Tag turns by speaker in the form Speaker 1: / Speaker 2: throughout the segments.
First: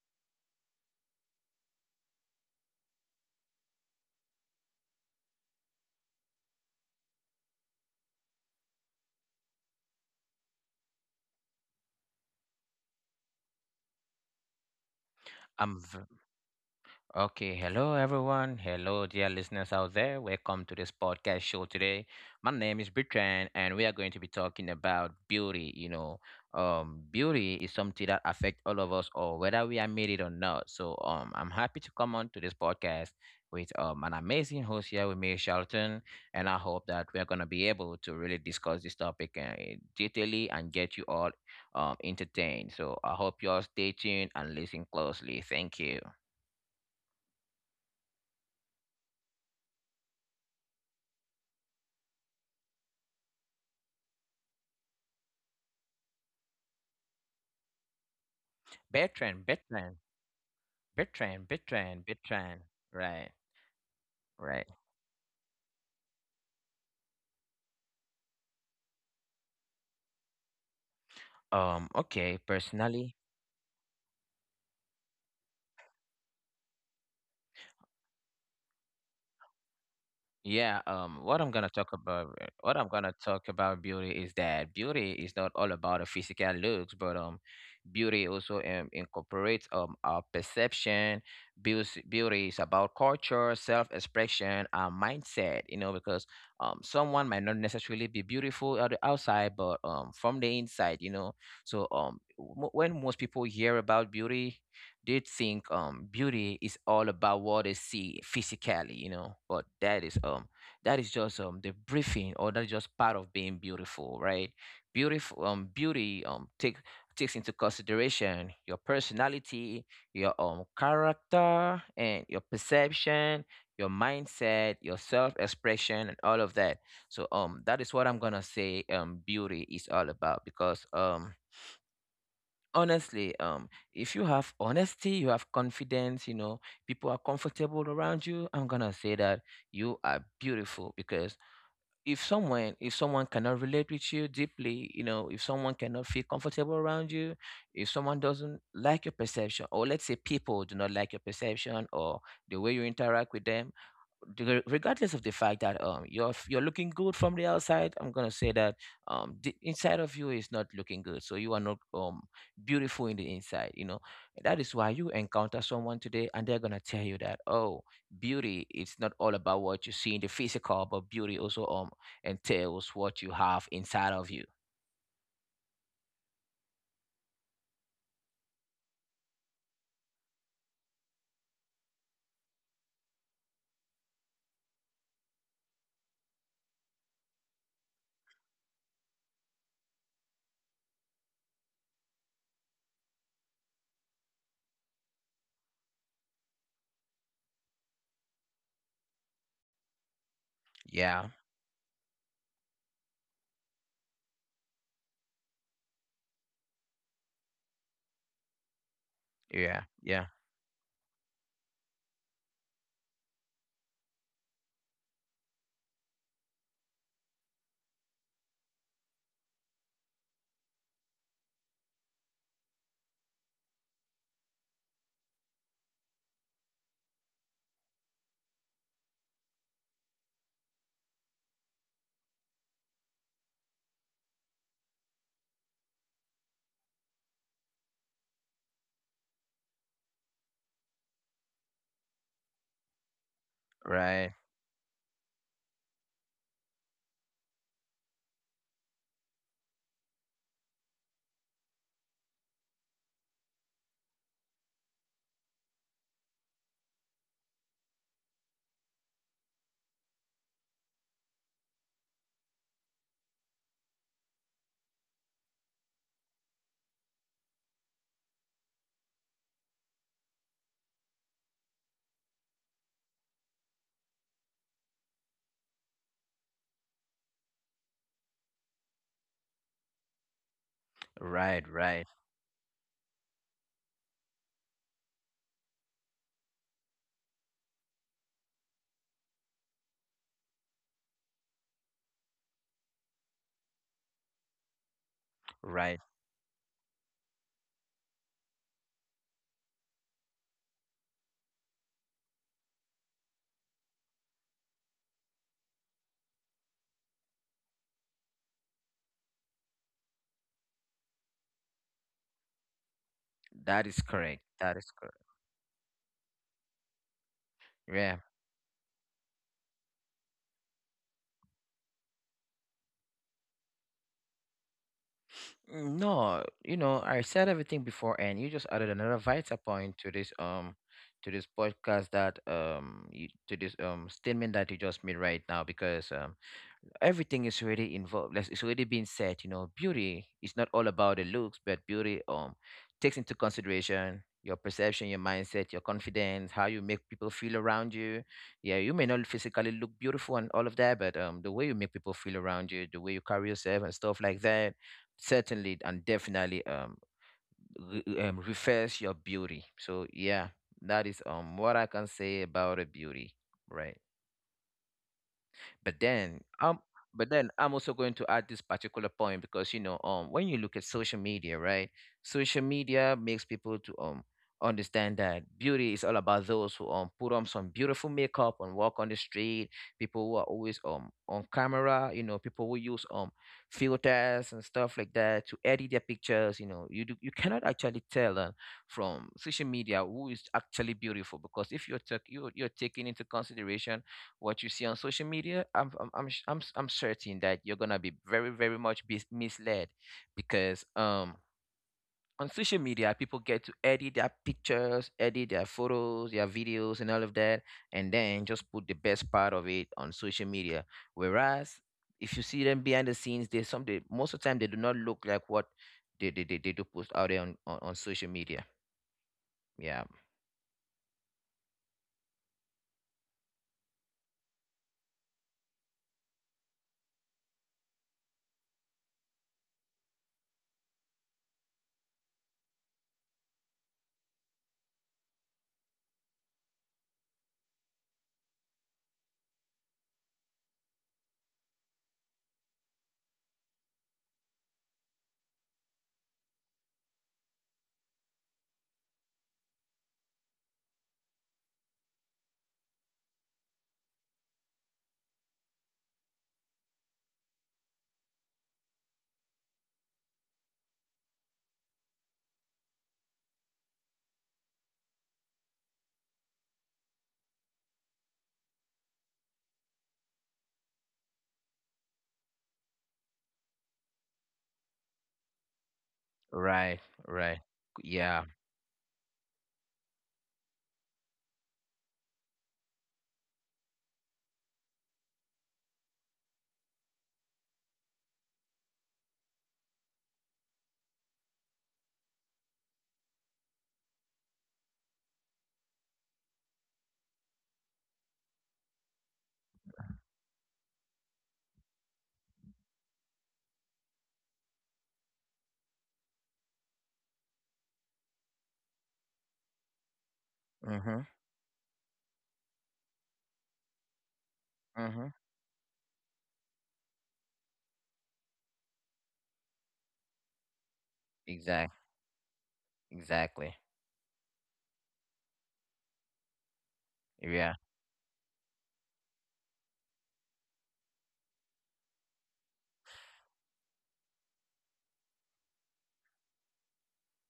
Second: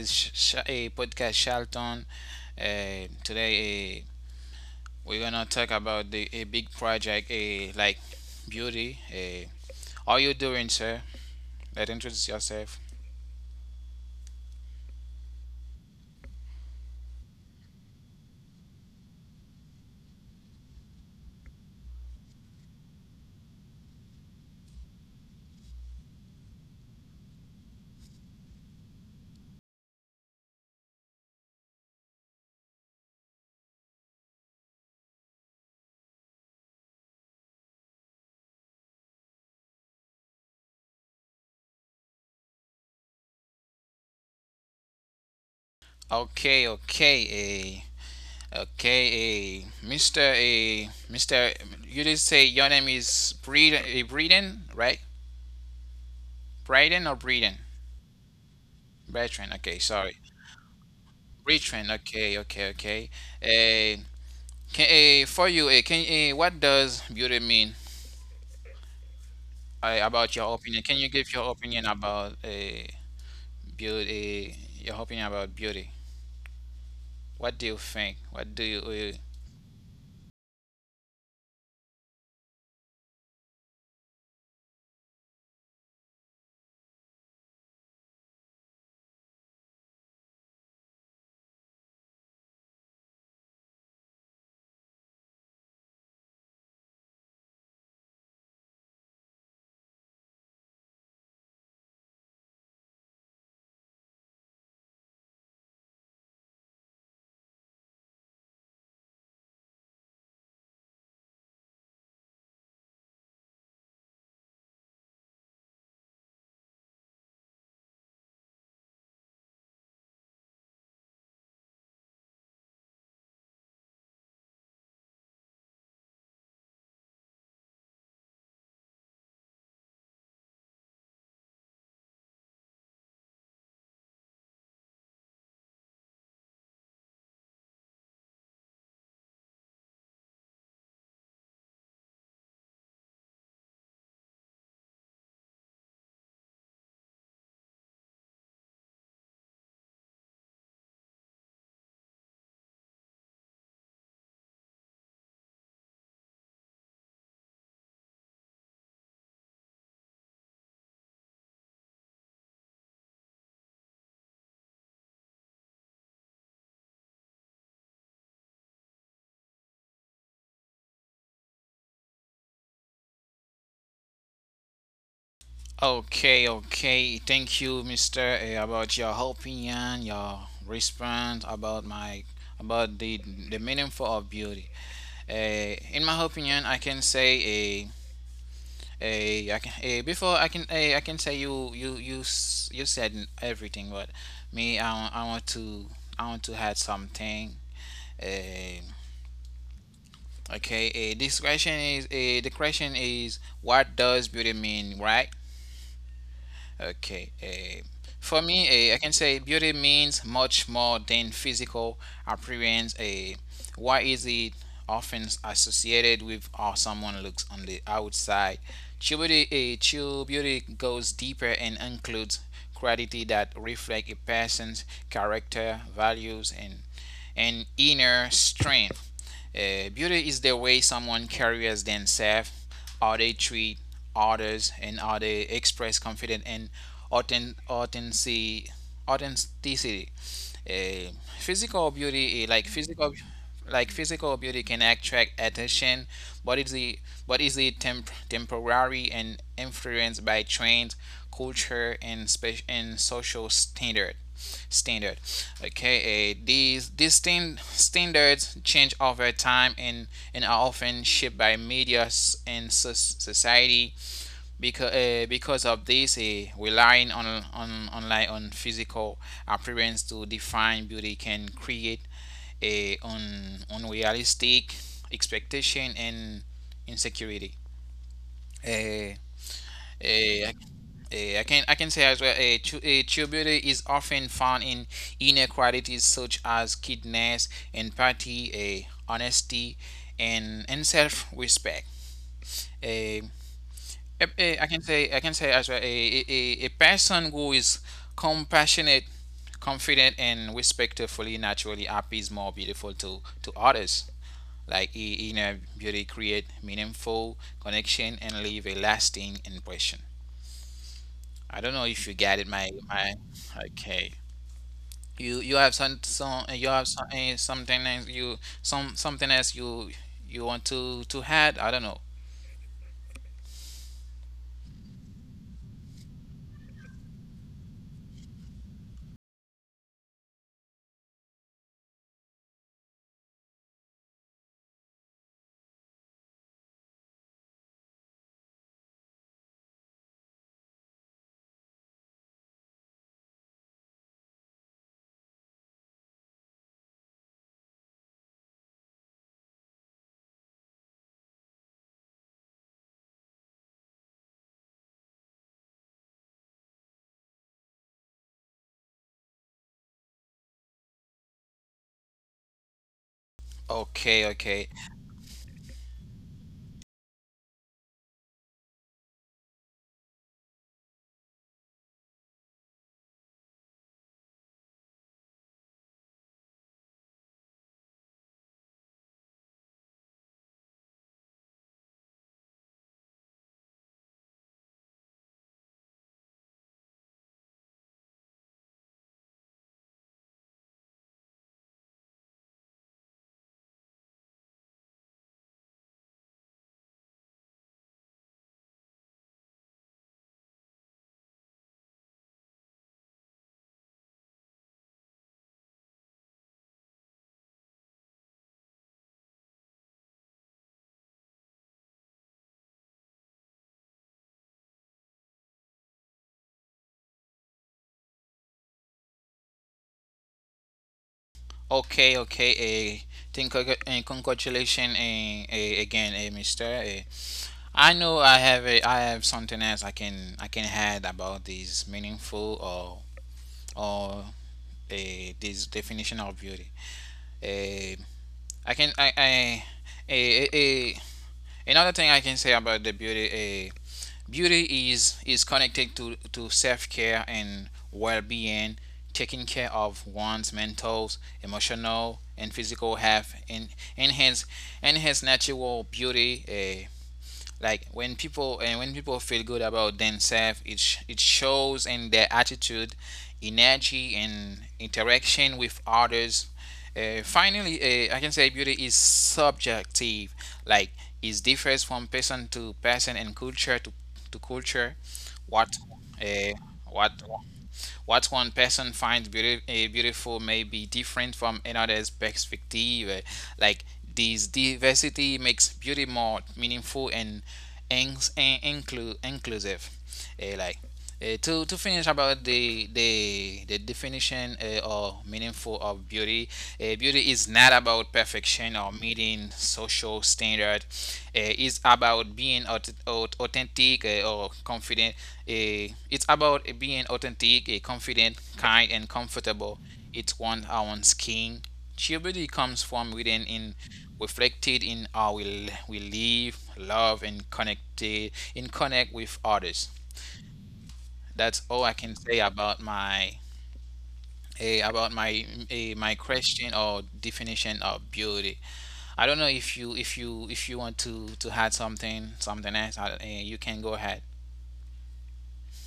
Speaker 1: is Sh- Sh- a podcast Shelton. Today, we're gonna talk about the a big project, like beauty. How you doing, sir? Let introduce yourself.
Speaker 2: I'm v- okay. Hello, everyone. Hello, dear listeners out there. Welcome to this podcast show today. My name is Bertrand, and we are going to be talking about beauty. Beauty is something that affects all of us, or whether we are made it or not. So, I'm happy to come on to this podcast with an amazing host here with me, Charlton, and I hope that we are gonna be able to really discuss this topic detailedly and get you all entertained. So, I hope you all stay tuned and listen closely. Thank you.
Speaker 1: Okay, okay, Mister, you did say your name is Breeden, Breeden, right? Breeden or Breeden?
Speaker 2: Bertrand, Bertrand,
Speaker 1: Bertrand. Okay, sorry.
Speaker 2: Bertrand.
Speaker 1: Retrain.
Speaker 2: Right,
Speaker 1: Okay, okay, okay.
Speaker 2: right.
Speaker 1: Uh, can, for you, can what does beauty mean? About your opinion, can you
Speaker 2: Okay,
Speaker 1: give your opinion
Speaker 2: personally,
Speaker 1: about beauty? Your opinion about beauty. What do you think? What do you?
Speaker 2: yeah, what I'm gonna talk about beauty is that beauty is not all about a physical looks, but beauty also incorporates our perception. Beauty is about culture, self-expression, our mindset. You know, because someone might not necessarily be beautiful on the outside, but from the inside. When most people hear about beauty, they think beauty is all about what they see physically. But that is just the briefing, or that's just part of being beautiful, right? Beautiful beauty take takes into consideration your personality, your character and your perception, your mindset, your self-expression and all of that. So that is what I'm gonna say beauty is all about, because honestly, if you have honesty, you have confidence, you know, people are comfortable around you. I'm gonna say that you are beautiful, because if someone cannot relate with you deeply, you know, if someone cannot feel comfortable around you, if someone doesn't like your perception, or let's say people do not like your perception or the way you interact with them, regardless of the fact that you're looking good from the outside, I'm gonna say that the inside of you is not looking good, so you are not beautiful in the inside, you know. That is why you encounter someone today and they're gonna tell you that, oh, beauty, it's not all about what you see in the physical, but beauty also entails what you have inside of you.
Speaker 1: Okay, okay. Thank you, Mister, Eh. About your opinion, your response about my about the meaningful of beauty. Eh. In my opinion, I can say eh, I can, eh, before I can, eh, I can say you said everything, but me, I want to add something. Eh,
Speaker 2: yeah
Speaker 1: okay, eh, this question is, eh, the question is, what does beauty mean, right? Okay.
Speaker 2: yeah
Speaker 1: For me,
Speaker 2: yeah
Speaker 1: I can say beauty means much more than physical appearance. Why is it often associated with how someone looks on the outside? True beauty goes deeper and includes quality that reflect a person's character, values, and inner strength. Beauty is the way someone carries themselves, how they treat others and are they express confidence and authenticity. authenticity. Eh, physical beauty, eh,
Speaker 2: right
Speaker 1: like physical beauty, can attract attention, but is the but is the temporary and influenced by trends, culture, and social standard. standard. Okay, these standards change over time and are often shaped by media s- and so- society because of this relying on online on physical appearance to define beauty can create a unrealistic expectation and insecurity uh, uh,
Speaker 2: right right
Speaker 1: I can say as well a true beauty is often found in inner qualities such as kindness, empathy, honesty, and self respect.
Speaker 2: right
Speaker 1: I can say as well a a person who is compassionate, confident, and respectfully naturally happy is more beautiful to others. Like inner beauty create meaningful connection and leave a lasting impression. I don't know if you get it.
Speaker 2: that
Speaker 1: My
Speaker 2: is
Speaker 1: my
Speaker 2: correct that is correct
Speaker 1: okay. You have some, you have
Speaker 2: Yeah.
Speaker 1: some, something else you something else you want to add. I don't know.
Speaker 2: Mm, no, you know, I said everything before, and you just added another vital point to this podcast that you, to this statement that you just made right now, because everything is already involved. Like, it's already been said, you know, beauty is not all about the looks, but beauty takes into consideration your perception, your mindset, your confidence, how you make people feel around you. Yeah, you may not physically look beautiful and all of that, but the way you make people feel around you, the way you carry yourself and stuff like that, certainly and definitely refers your beauty. So yeah, that is what I can say about a beauty, right?
Speaker 1: Okay,
Speaker 2: But
Speaker 1: okay.
Speaker 2: then, um, but then I'm also going to add this particular point, because you know, when you look at social media, right? Social media makes people to understand that beauty is all about those who put on some beautiful makeup and walk on the street. People who are always on camera, you know, people who use filters and stuff like that to edit their pictures. You know, you do, you cannot actually tell from social media who is actually beautiful, because if you're tak- you are you're taking into consideration what you see on social media. I'm sh- I'm, s- I'm certain that you're gonna be very, very much bis misled, because on social media people get to edit their pictures, edit their photos, their videos, and all of that, and then just put the best part of it on social media. Whereas if you see them behind the scenes, they some they most of the time they do not look like what they do post out there on, on social media. Yeah.
Speaker 1: Okay, okay. Thank you, and congratulations again, Mister. Eh. I know I have a, I have something else I can add about this meaningful or this definition of beauty. Eh, I can I eh, eh, eh, Another thing I can say about the beauty, uh, beauty is connected to self care and well being, taking care of one's mental, emotional, and physical health, and enhance enhance natural beauty. When people feel good about themselves it shows in their attitude energy and interaction with others finally I can say beauty is subjective like it differs from person to person and culture to culture
Speaker 2: Right.
Speaker 1: what
Speaker 2: Right.
Speaker 1: uh,
Speaker 2: Yeah.
Speaker 1: what what one person finds beautiful may be different from another's perspective. Like this diversity makes beauty more meaningful and, and inclusive. Eh, like to finish about the definition or meaningful of beauty, beauty is not about perfection or meeting social standard is about being authentic or confident. It's about being authentic, confident, kind, and
Speaker 2: Mhm.
Speaker 1: comfortable. It's one our skin. Cheerability comes from within
Speaker 2: Mhm.
Speaker 1: in reflected in how we live, love, and connected in connect with others.
Speaker 2: Exact.
Speaker 1: That's all I
Speaker 2: Exactly.
Speaker 1: can say about my about my
Speaker 2: Yeah.
Speaker 1: my question or definition of beauty. I don't know if you want to add something else. You can go ahead.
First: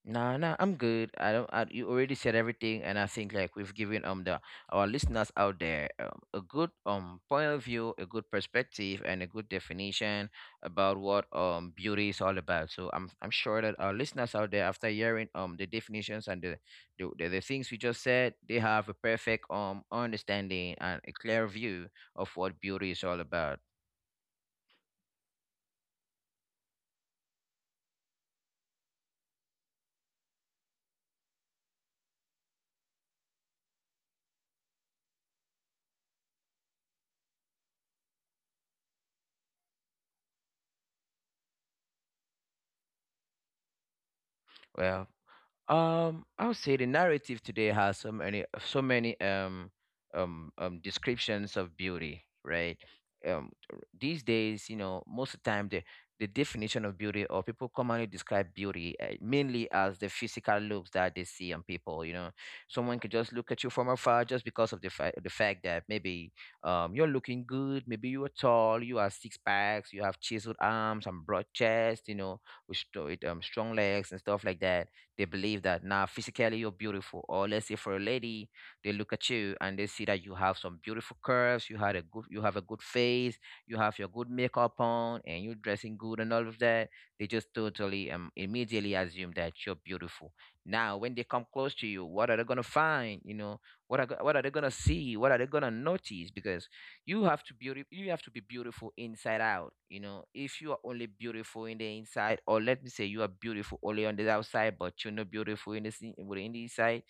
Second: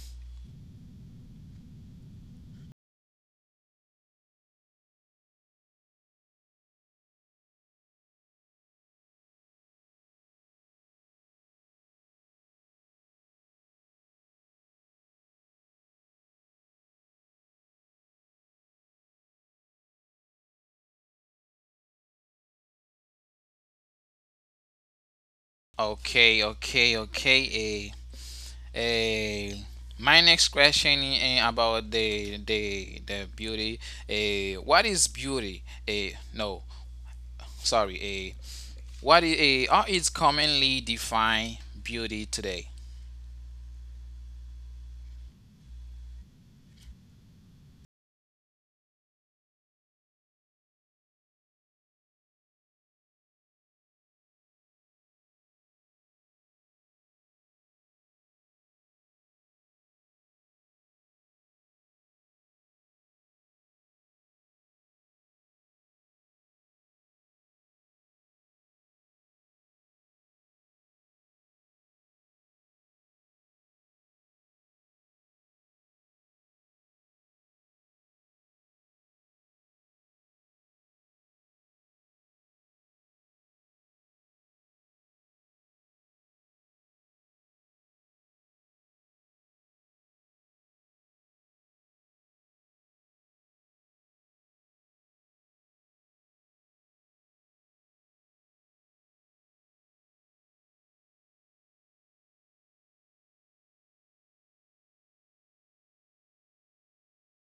Speaker 2: Nah, nah, I'm good. I don't. I, you already said everything, and I think like we've given the our listeners out there a good point of view, a good perspective, and a good definition about what beauty is all about. So I'm sure that our listeners out there, after hearing the definitions and the things we just said, they have a perfect understanding and a clear view of what beauty is all about.
Speaker 1: Okay, okay, okay. Eh, eh, my next question about the beauty. Eh, what is beauty? Eh, no, sorry. Eh, What is how is commonly defined beauty today?
Speaker 2: Well, I would say the narrative today has so many descriptions of beauty, right? Um, these days, you know, most of the time the definition of beauty, or people commonly describe beauty mainly as the physical looks that they see on people. You know, someone could just look at you from afar just because of the fact that maybe you're looking good, maybe you are tall, you are six packs, you have chiseled arms and broad chest, you know, with strong legs and stuff like that. They believe that now physically you're beautiful. Or let's say for a lady, they look at you and they see that you have some beautiful curves, you have a good face, you have your good makeup on, and you're dressing good and all of that. They just totally immediately assume that you're beautiful. Now when they come close to you, what are they gonna find? You know, what are they gonna see? What are they gonna notice? Because you have to be beautiful inside out, you know. If you are only beautiful in the inside, or let me say you are beautiful only on the outside, but you're not beautiful in in the inside,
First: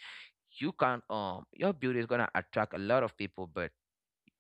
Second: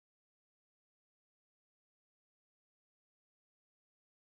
Speaker 2: you can not your beauty is going to attract a lot of people, but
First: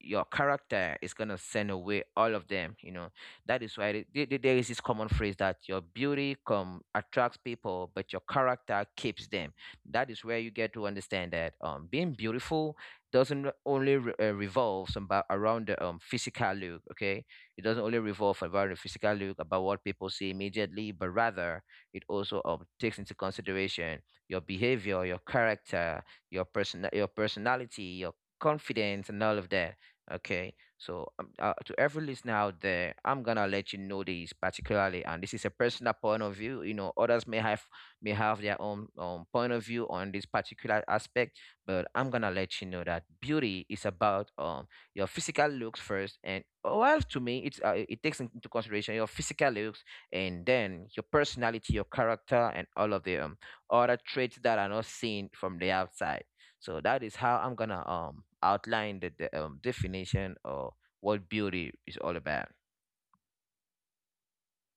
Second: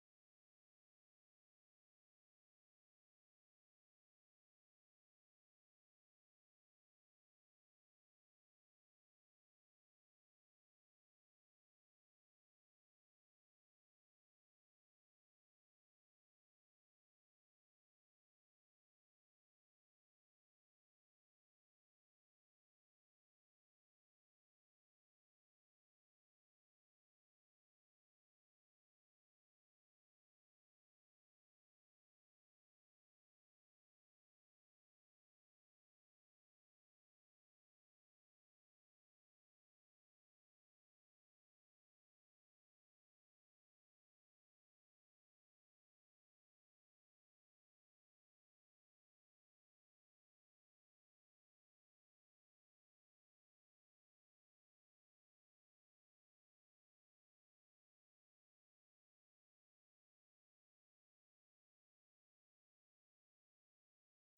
Speaker 2: your character is going to send away all of them, you know. That is why there is this common phrase that your beauty come attracts people, but your character keeps them. That is where you get to understand that being beautiful doesn't re- only re- revolve about around the physical look. Okay, it doesn't only revolve about the physical look, about what people see immediately, but rather it also takes into consideration your behavior, your character, your personality, your confidence and all of that. Okay, so to every listener out there, I'm gonna let you know this particularly, and this is a personal point of view. You know, others may have their own point of view on this particular aspect, but I'm gonna let you know that beauty is about your physical looks first, and well, to me, it takes into consideration your physical looks and then your personality, your character, and all of the other traits that are not seen from the outside. So that is how I'm gonna outline the definition of what beauty is all about.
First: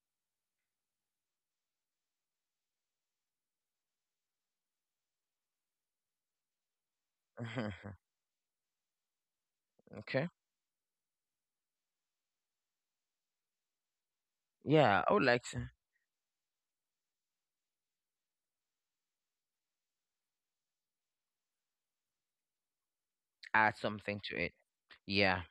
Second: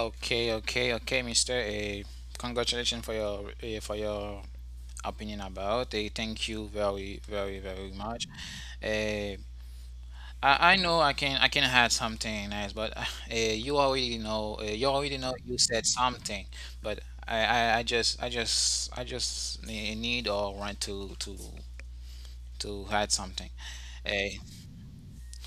Speaker 1: Okay, okay, okay, Mister. Congratulations for your opinion about. Thank you very, very,
Speaker 2: Mhm.
Speaker 1: very much. Uh,
Speaker 2: Okay.
Speaker 1: I know I can add something nice, but you already know you
Speaker 2: Yeah, I
Speaker 1: already
Speaker 2: would
Speaker 1: know
Speaker 2: like
Speaker 1: you
Speaker 2: to
Speaker 1: said something, but I just need or want to to add something.
Speaker 2: add something to
Speaker 1: Uh,
Speaker 2: it. Yeah.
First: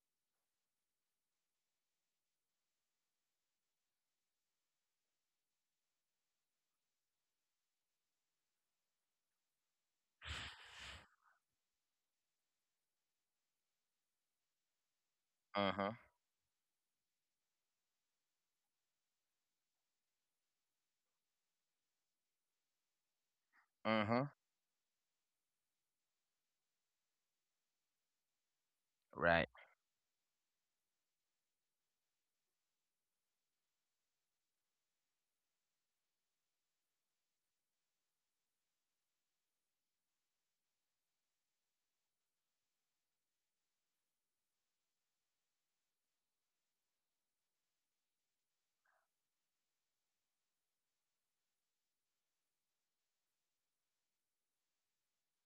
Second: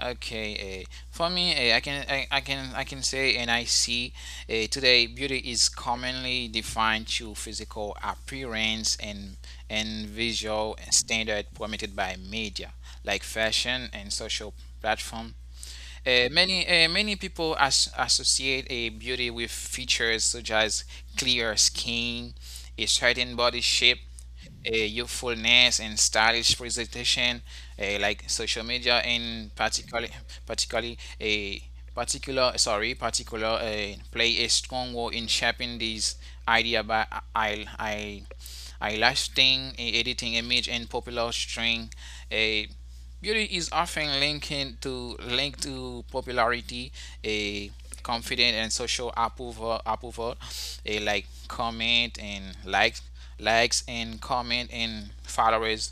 Speaker 1: Okay, for me, I can say and I see today beauty is commonly defined through physical appearance and visual standard permitted by media like fashion and social platform.
Speaker 2: Uh huh.
Speaker 1: Many people associate a beauty with features such as clear skin, a certain body shape,
Speaker 2: Uh huh.
Speaker 1: a youthfulness, and stylish presentation. Like social media, in
Speaker 2: Right.
Speaker 1: particularly particularly a particular play a strong role in shaping these idea by I I I lasting editing image and popular string. Uh, Beauty is often linked to popularity, a confidence and social approval, a like comment and likes and comment and followers.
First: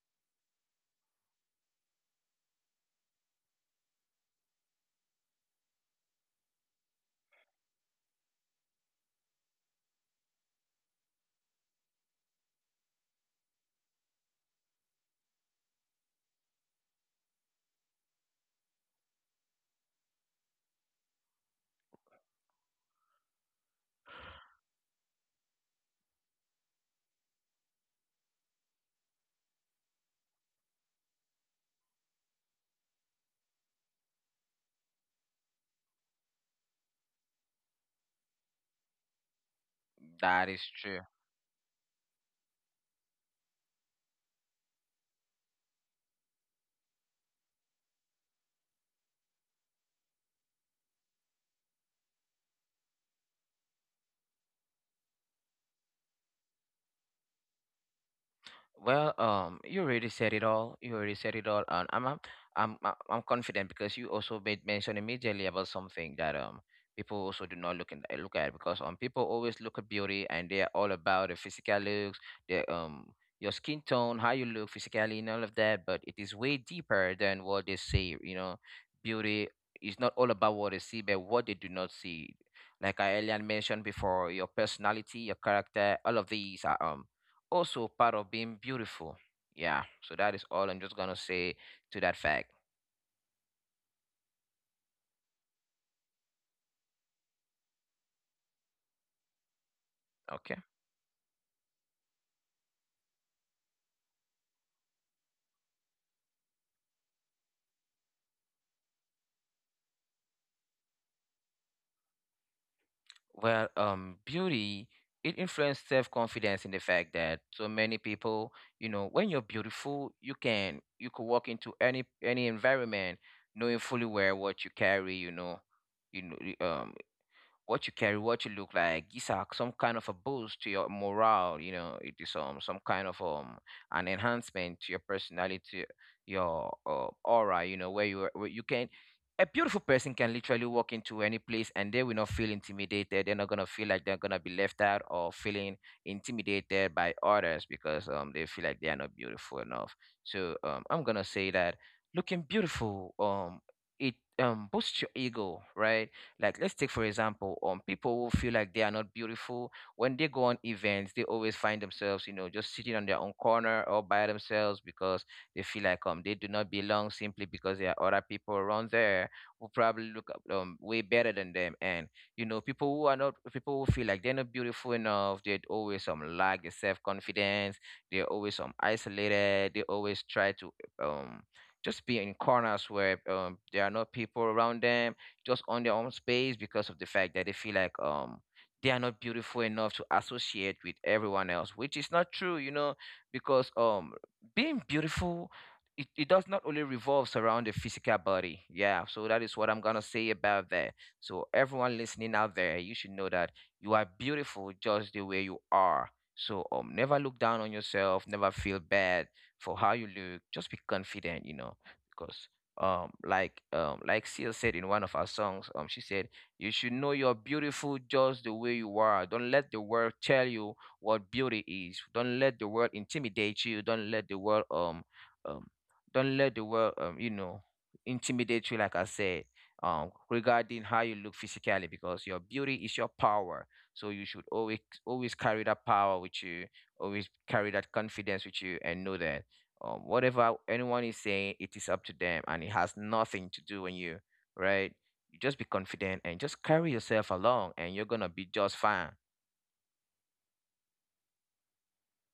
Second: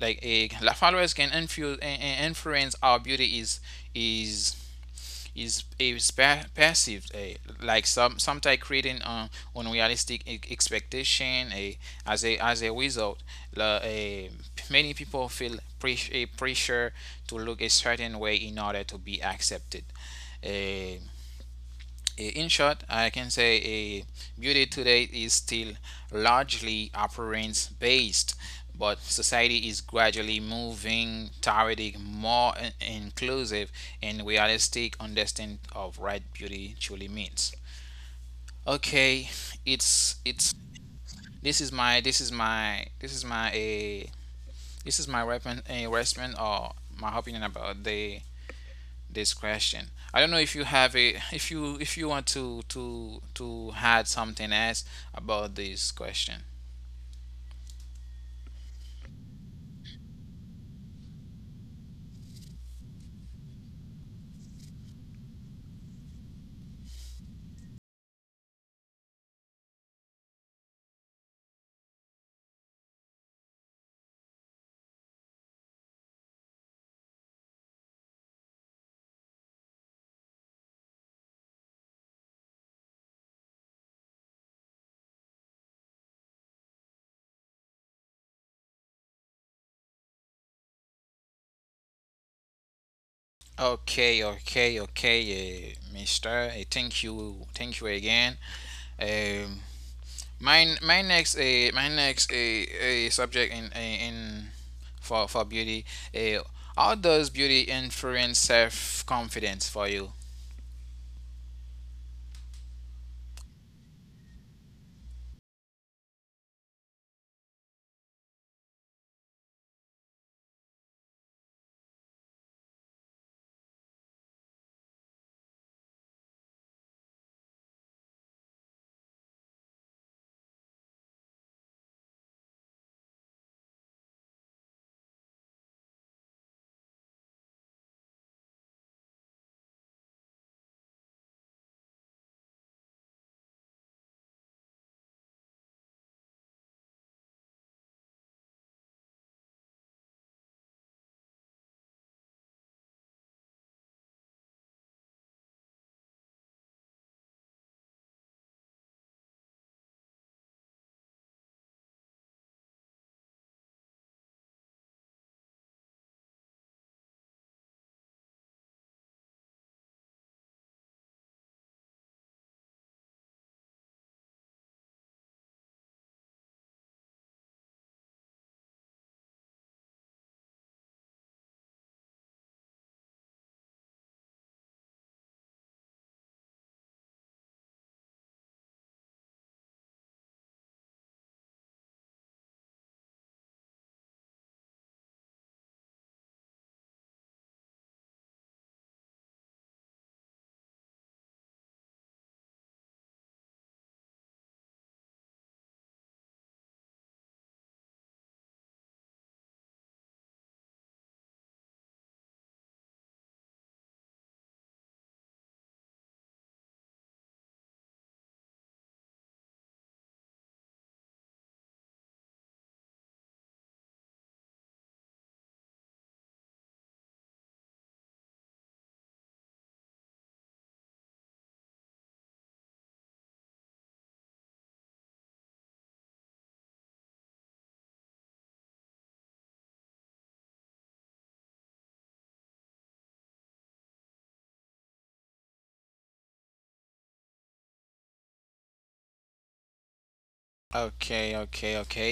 Speaker 1: Like a followers can influence our beauty is is a passive, a like some sometimes creating unrealistic expectation. A as a as a result, la- eh, many people feel pressure to look a certain way in order to be accepted. Eh, in short, I can say beauty today is still largely appearance based, but society is gradually moving toward a more inclusive and realistic understanding of what beauty truly means. Okay,
Speaker 2: That is
Speaker 1: it's
Speaker 2: true.
Speaker 1: this is my a this is my weapon a response or my opinion about the this question. I don't know if you have a if you want to to add something else about this question.
Speaker 2: Well, you already said it all. You already said it all, and I'm confident, because you also made mention immediately about something that people also do not look look at, because people always look at beauty and they are all about the physical looks, the your skin tone, how you look physically, and all of that. But it is way deeper than what they say. You know, beauty is not all about what they see, but what they do not see. Like I earlier mentioned before, your personality, your character, all of these are also part of being beautiful. Yeah, so that is all I'm just gonna say to that fact.
Speaker 1: Okay, okay, okay, Mister. Thank you, thank you again. Um,
Speaker 2: Okay.
Speaker 1: my my next uh, my next subject in for beauty. Uh, how does beauty influence self confidence for you?
Speaker 2: Well, beauty, it influences self confidence in the fact that so many people, you know, when you're beautiful, you could walk into any environment knowing fully well what you carry. You know, what you carry, what you look like, is a, some kind of a boost to your morale. You know, it is some kind of an enhancement to your personality, your aura. You know, where you can. A beautiful person can literally walk into any place and they will not feel intimidated. They're not gonna feel like they're gonna be left out or feeling intimidated by others because they feel like they are not beautiful enough. So I'm gonna say that looking beautiful, it boosts your ego, right? Like, let's take for example, people who feel like they are not beautiful when they go on events, they always find themselves, just sitting on their own corner or by themselves because they feel like they do not belong, simply because there are other people around there who probably look up, way better than them. And people who feel like they're not beautiful enough, they always some lack their self confidence, they're always isolated, they always try to um just be in corners where, there are no people around them, just on their own space, because of the fact that they feel like they are not beautiful enough to associate with everyone else, which is not true, because being beautiful, it does not only revolves around the physical body. Yeah. So that is what I'm gonna say about that. So everyone listening out there, you should know that you are beautiful just the way you are. So never look down on yourself, never feel bad for how you look. Just be confident, you know, because like Seal said in one of our songs, she said, you should know you're beautiful just the way you are. Don't let the world tell you what beauty is. Don't let the world intimidate you. Um don't let the world intimidate you, like I said, regarding how you look physically, because your beauty is your power. So you should always, always carry that power with you, always carry that confidence with you, and know that, whatever anyone is saying, it is up to them and it has nothing to do with you, right? You just be confident and just carry yourself along and you're gonna be just fine.
Speaker 1: Okay, okay, okay.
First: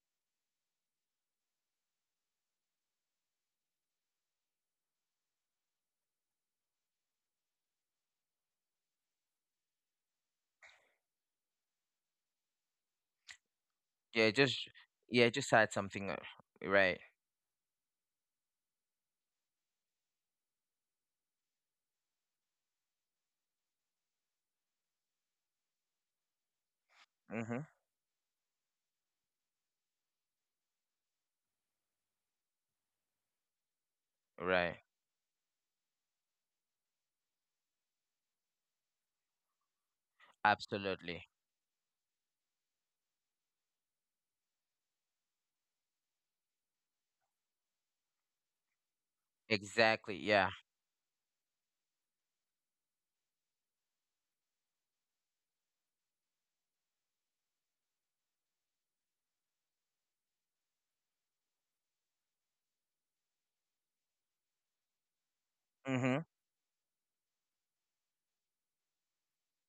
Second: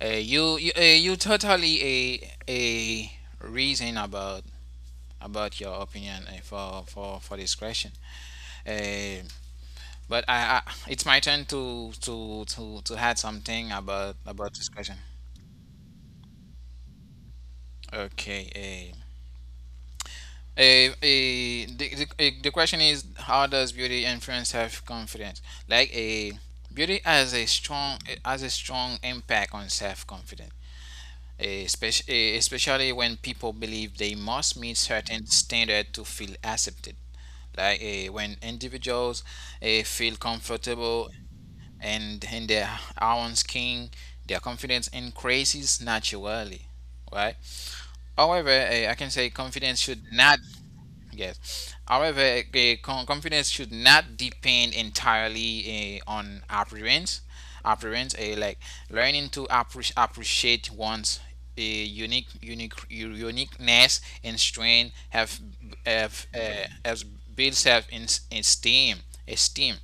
Speaker 1: You totally a reason about your opinion for for this question. Uh, but I it's my turn to add something
Speaker 2: Yeah,
Speaker 1: about this
Speaker 2: just
Speaker 1: question.
Speaker 2: yeah, just add something, right?
Speaker 1: Okay. The question is how does beauty influence self confidence? Like a beauty has a
Speaker 2: Mm-hmm.
Speaker 1: strong has a strong impact on self confidence. Especially when people believe they must meet
Speaker 2: Right.
Speaker 1: certain standard to feel accepted. Like when individuals feel comfortable
Speaker 2: Absolutely.
Speaker 1: and in their own skin, their confidence increases naturally, right? However, I can say confidence should
Speaker 2: Exactly.
Speaker 1: not
Speaker 2: Yeah.
Speaker 1: Yes. However, confidence should not depend entirely on appearance. Appearance, like learning to appreciate one's uniqueness and strength have
Speaker 2: Mm-hmm.
Speaker 1: has built self in, esteem. Esteem,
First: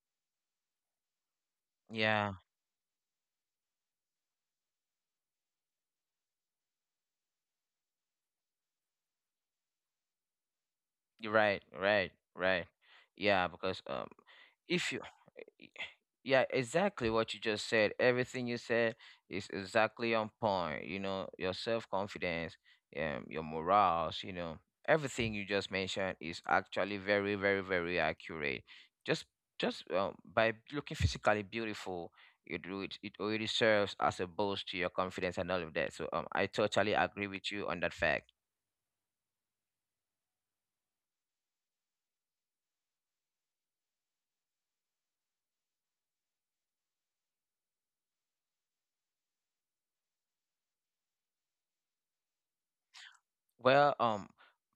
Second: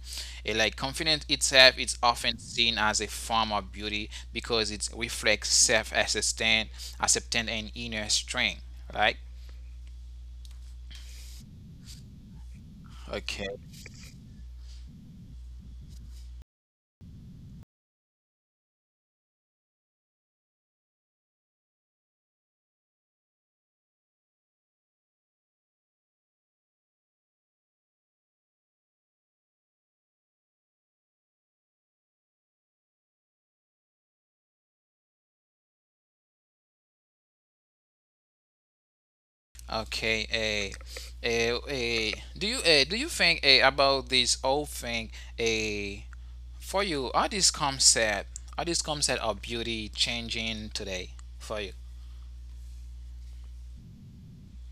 Speaker 1: Like confidence itself, is
Speaker 2: Yeah.
Speaker 1: often seen as a form of beauty because it reflects acceptance, and inner strength. Right?
Speaker 2: You're right. Right. Right.
Speaker 1: Okay.
Speaker 2: Yeah, because if you Y- yeah, exactly what you just said. Everything you said is exactly on point. Your self confidence, your morals, everything you just mentioned is actually very, very, very accurate. Just, just by looking physically beautiful, it do it. It already serves as a boost to your confidence and all of that. So, I totally agree with you on that fact.
Speaker 1: Okay, do you do you think about this whole thing? Eh, for you, are this concept of beauty changing today for you?
Speaker 2: Well,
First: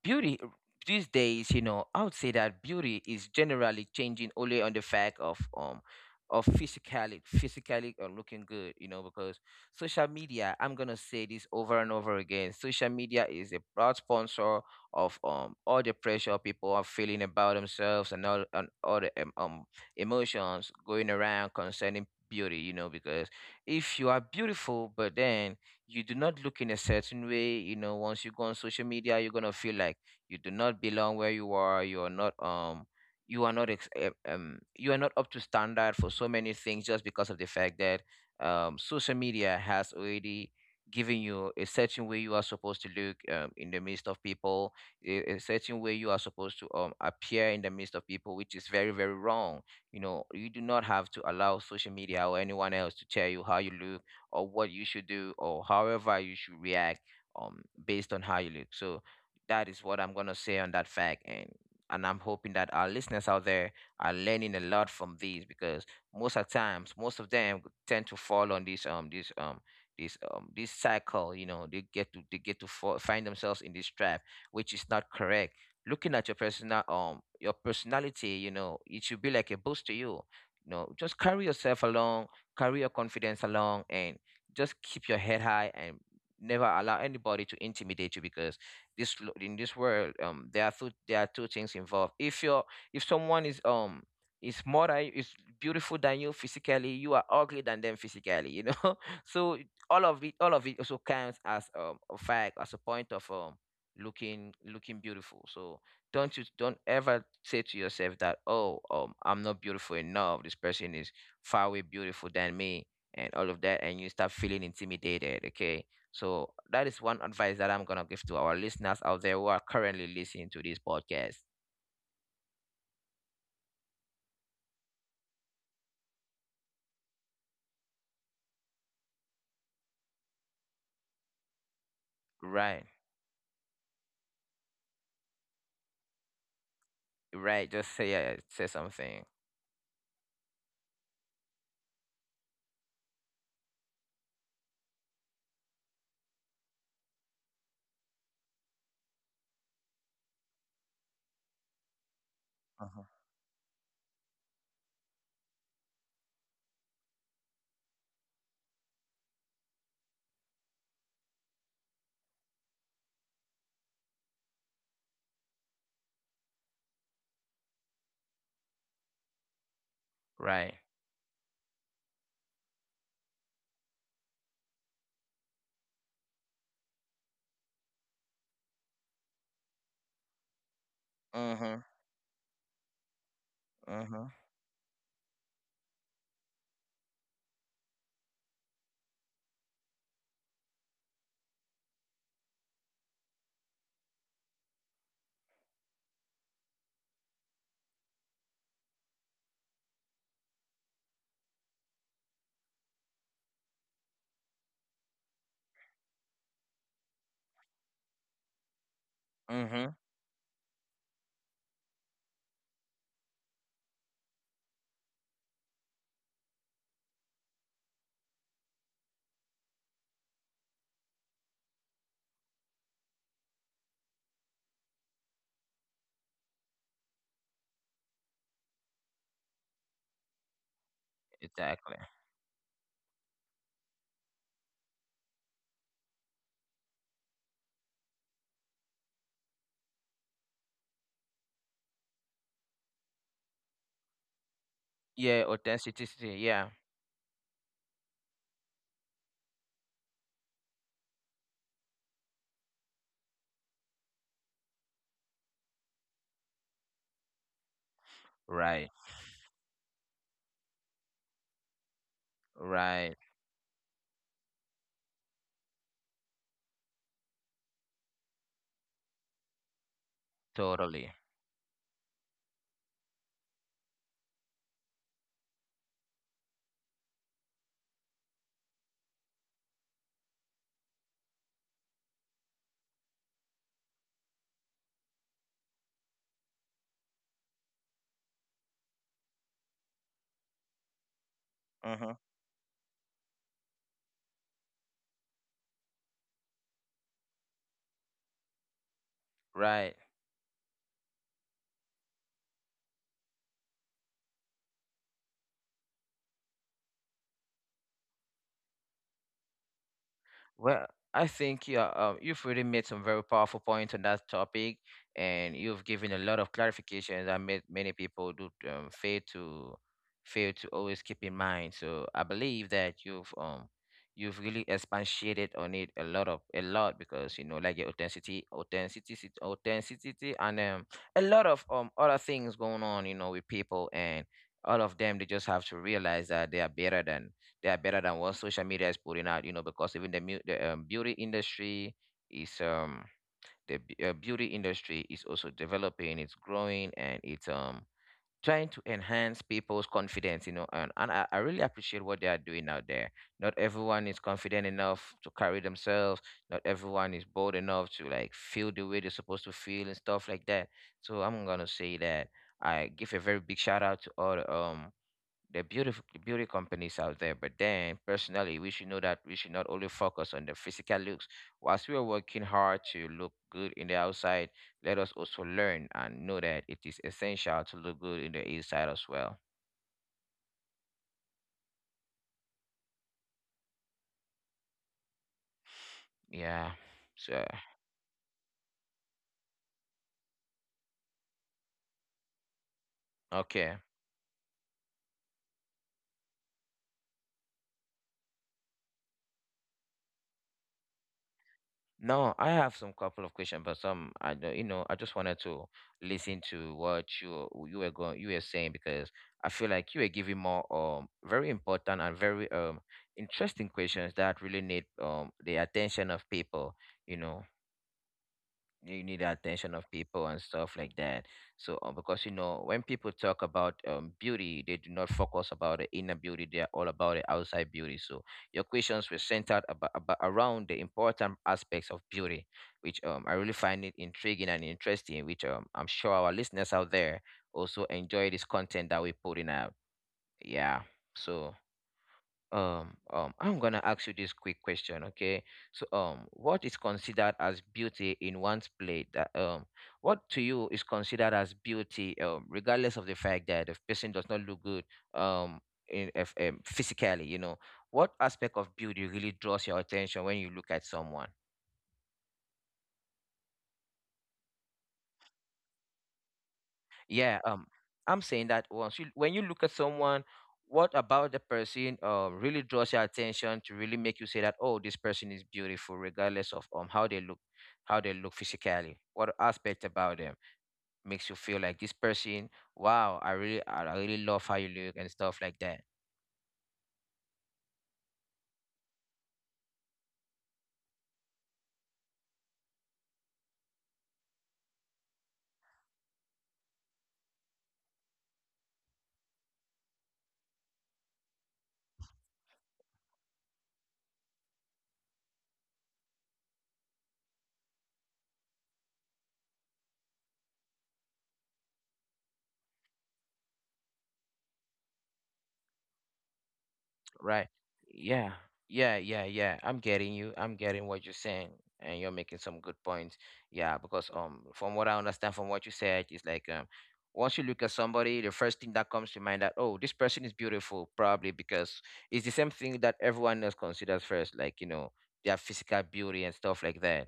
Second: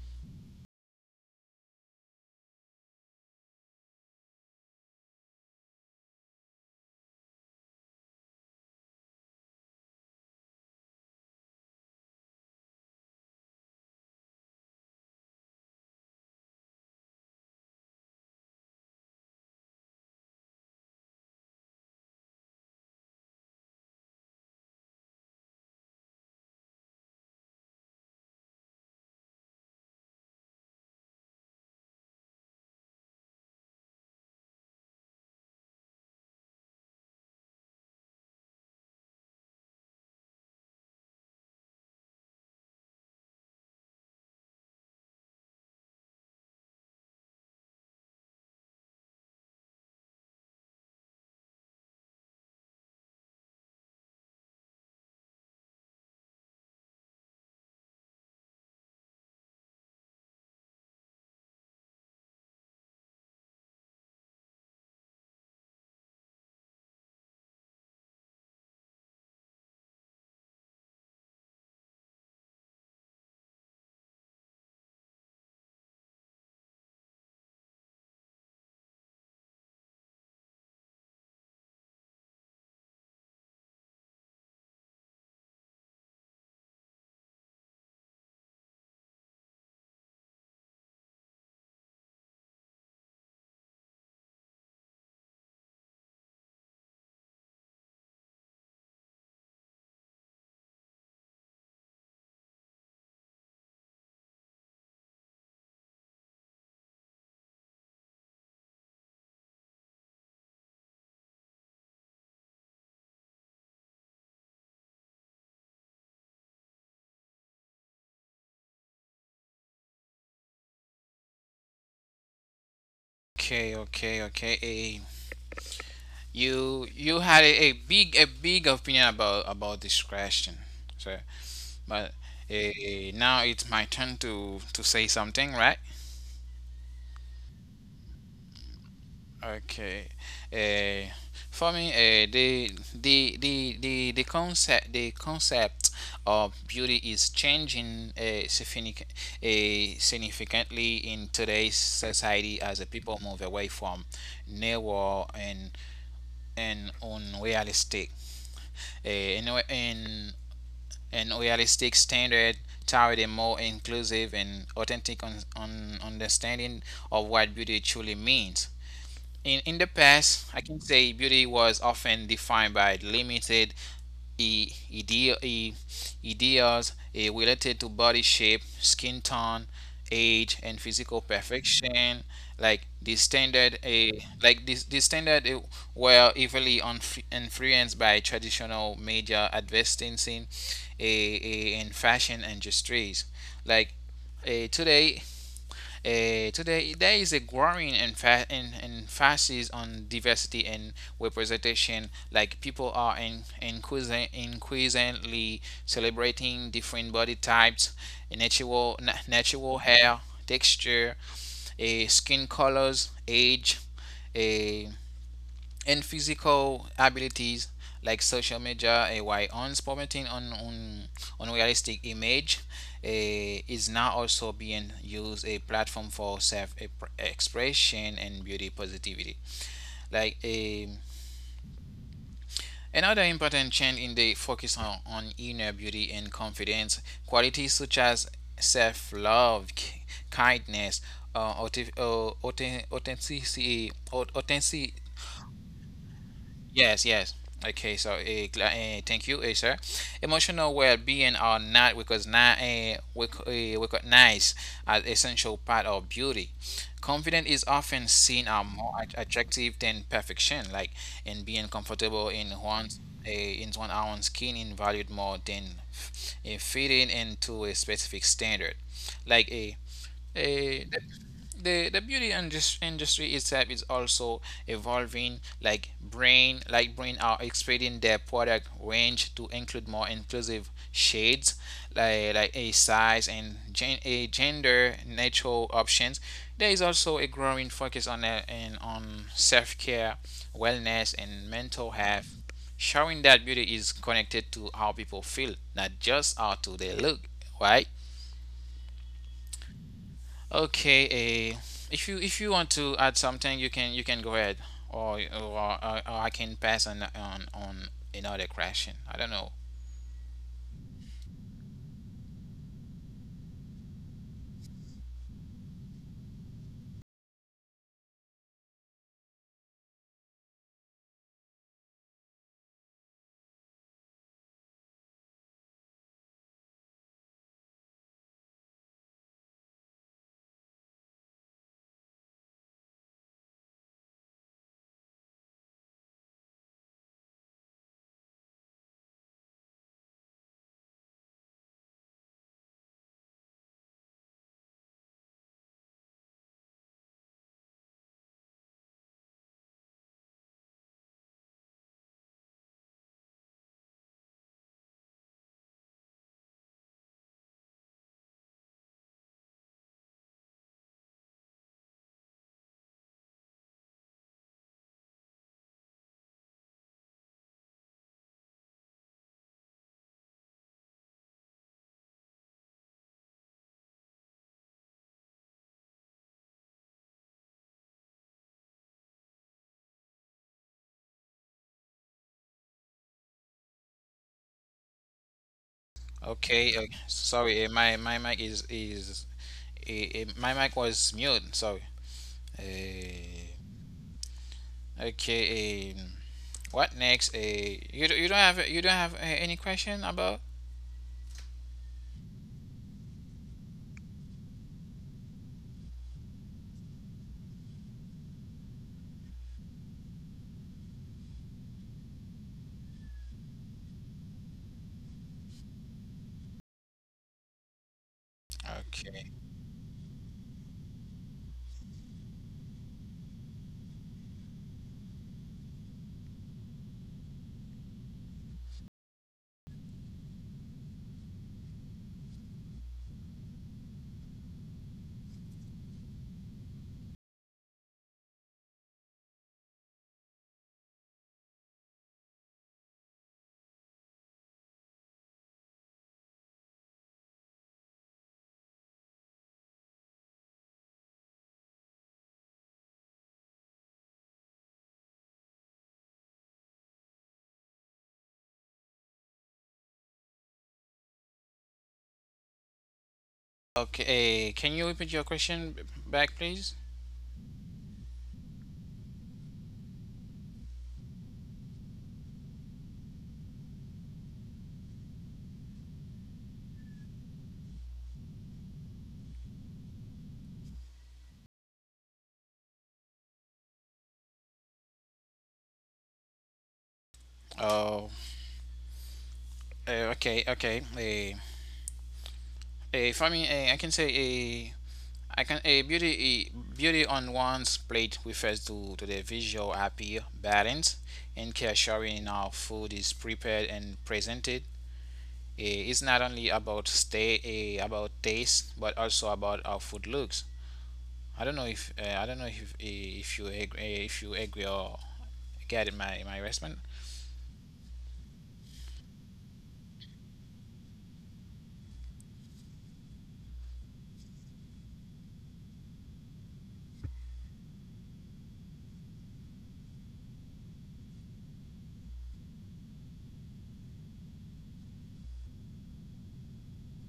Speaker 2: beauty these days, you know, I would say that beauty is generally changing only on the fact of physically looking good, you know, because social media, I'm gonna say this over and over again. Social media is a proud sponsor of all the pressure people are feeling about themselves, and all the emotions going around concerning beauty, you know, because if you are beautiful, but then you do not look in a certain way, you know, once you go on social media, you're gonna feel like you do not belong where you are. You are not ex- eh, you are not up to standard for so many things, just because of the fact that social media has already given you a certain way you are supposed to look, in the midst of people, a certain way you are supposed to appear in the midst of people, which is very, very wrong. You know, you do not have to allow social media or anyone else to tell you how you look or what you should do or however you should react, based on how you look. So that is what I'm going to say on that fact. And I'm hoping that our listeners out there are learning a lot from these, because most of times most of them tend to fall on this cycle. You know, they get to find themselves in this trap, which is not correct. Looking at your personality, you know, it should be like a boost to you. You know, just carry yourself along, carry your confidence along, and just keep your head high, and never allow anybody to intimidate you, because in this world, there are two things involved. If you're if someone is more than you, is beautiful than you physically, you are ugly than them physically, you know, so all of it also counts as, a fact, as a point of looking beautiful. So don't ever say to yourself that, oh, I'm not beautiful enough, this person is far away beautiful than me, and all of that, and you start feeling intimidated, okay? So that is one advice that I'm gonna give to our listeners out there who are currently listening to this podcast.
Speaker 1: Okay, okay, okay. You you had a big opinion about this question, so but
Speaker 2: Right,
Speaker 1: now it's my turn to say something, right?
Speaker 2: right just say, say something.
Speaker 1: Okay. Uh, for me, the concept of beauty is changing significantly in today's society as the
Speaker 2: Mhm.
Speaker 1: people move away from narrow and unrealistic uh, and, and and realistic standard toward a more inclusive and authentic understanding of what beauty truly means. In the past, I
Speaker 2: Right.
Speaker 1: can say beauty was often defined by limited i- idea, i- ideas related to body shape, skin tone, age, and physical
Speaker 2: Mm-hmm.
Speaker 1: perfection. Like the standard, eh,
Speaker 2: Mm-hmm.
Speaker 1: like this, the standard were heavily influenced by traditional media advertising, and fashion industries. Like eh, today, today, there is a growing emphasis on diversity and representation. Like people are increasingly celebrating different body types, natural
Speaker 2: Mm-hmm.
Speaker 1: hair texture, skin colors, age, uh, and physical abilities like social media while transforming on unrealistic image a is now also being used a platform for self expression and beauty positivity like a
Speaker 2: Exactly.
Speaker 1: Another important change in the focus on inner beauty and confidence, qualities such as self love, kindness, auth- authen- authenticity, authenticity,
Speaker 2: Yeah, authenticity, yeah.
Speaker 1: Yes, yes. Okay, so thank you, sir. Emotional well-being are not because not recognized as essential part of beauty. Confidence is often seen as
Speaker 2: Right,
Speaker 1: more attractive than perfection, like in being comfortable
Speaker 2: right,
Speaker 1: in one's own skin is valued more than fitting into a specific standard, like a. Uh,
Speaker 2: totally.
Speaker 1: the beauty industry itself is also evolving like brain are expanding their product range to include more inclusive shades like a size and gen- a gender neutral options. There is also a growing focus on and on self-care, wellness, and mental
Speaker 2: Hmm.
Speaker 1: health, showing that beauty is connected to how people feel, not just how do they look, right?
Speaker 2: Right.
Speaker 1: Okay. uh, if you if you want to add something, you can go ahead, or I can pass on another question. I don't know.
Speaker 2: Well, I think, yeah, you've really made some very powerful points on that topic, and you've given a lot of clarifications that made many people do fail to always keep in mind. So I believe that you've really expatiated on it, a lot, because, you know, like, your authenticity, authenticity, authenticity, and a lot of other things going on, you know, with people, and all of them, they just have to realize that they are better than what social media is putting out. You know, because even is um beauty industry is also developing. It's growing, and it's trying to enhance people's confidence, you know. And I really appreciate what they are doing out there. Not everyone is confident enough to carry themselves, not everyone is bold enough to like feel the way they're supposed to feel and stuff like that. So I'm gonna say that I give a very big shout out to all the beautiful the beauty companies out there. But then, personally, we should know that we should not only focus on the physical looks. Whilst we are working hard to look good in the outside, let us also learn and know that it is essential to look good in the inside as well. Yeah.
Speaker 1: Okay,
Speaker 2: So.
Speaker 1: sorry, my my mic is my mic was mute. Sorry.
Speaker 2: Okay.
Speaker 1: Uh, okay. Um, what next? You don't have you don't have any question about?
Speaker 2: No, I have some couple of questions, but some I don't, you know, I just wanted to listen to what you were saying, because I feel like you were giving more, very important and very, interesting questions that really need, the attention of people, you know, you need the
Speaker 1: Okay.
Speaker 2: attention of people and stuff like that. So, because, you know, when people talk about, beauty, they do not focus about the inner beauty, they are all about the outside beauty. So your questions were centered about around the important aspects of beauty, which, I really find it intriguing and interesting, which, I'm sure our listeners out there also enjoy this content that we're putting out. Yeah. So I'm gonna ask you this quick question, okay? So, what is considered as beauty in one's plate that what to you is considered as beauty, regardless of the fact that the person does not look good, um in if, physically, you know, what aspect of beauty really draws your attention when you look at someone?
Speaker 1: Okay. Can you repeat your question back, please?
Speaker 2: Yeah, I'm saying that, once you when you look at someone, what about the person really draws your attention to really make you say that, oh, this person is beautiful, regardless of how they look physically. What aspect about them makes you feel like, this person? Wow, I really love how you look and stuff like that.
Speaker 1: Oh. Okay. Okay. A For me, I can say a I can a beauty on one's plate refers to the visual appeal, balance, and care showing how food is prepared and presented. It's not only about about taste, but also about how food looks. I don't know if I don't know if you agree or get my my response.
Speaker 2: Right. Yeah. Yeah, yeah, yeah. I'm getting you, I'm getting what you're saying, and you're making some good points. Yeah, because from what I understand from what you said, it's like, once you look at somebody, the first thing that comes to mind that, oh, this person is beautiful, probably because it's the same thing that everyone else considers first, like, you know, their physical beauty and stuff like that.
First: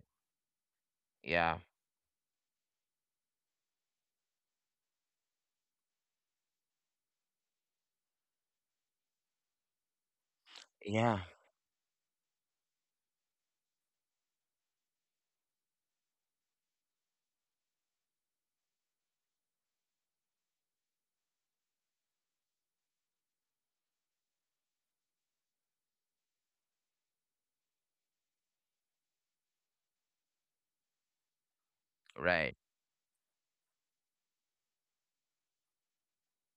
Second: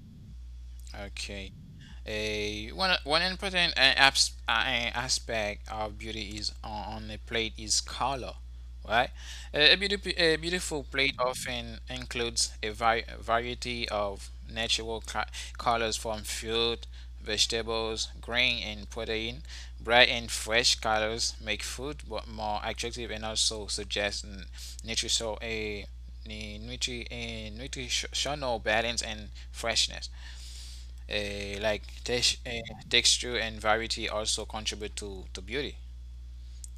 Speaker 1: Okay.
Speaker 2: Yeah.
Speaker 1: A One one important aspect of beauty is on a plate is color, right? A beautiful plate
Speaker 2: Yeah.
Speaker 1: often includes a variety of natural colors from fruit, vegetables, grain, and protein. Bright and fresh colors make food more attractive and also suggest nutritional a nutritional balance and freshness. Like
Speaker 2: Right.
Speaker 1: texture and variety also contribute to beauty.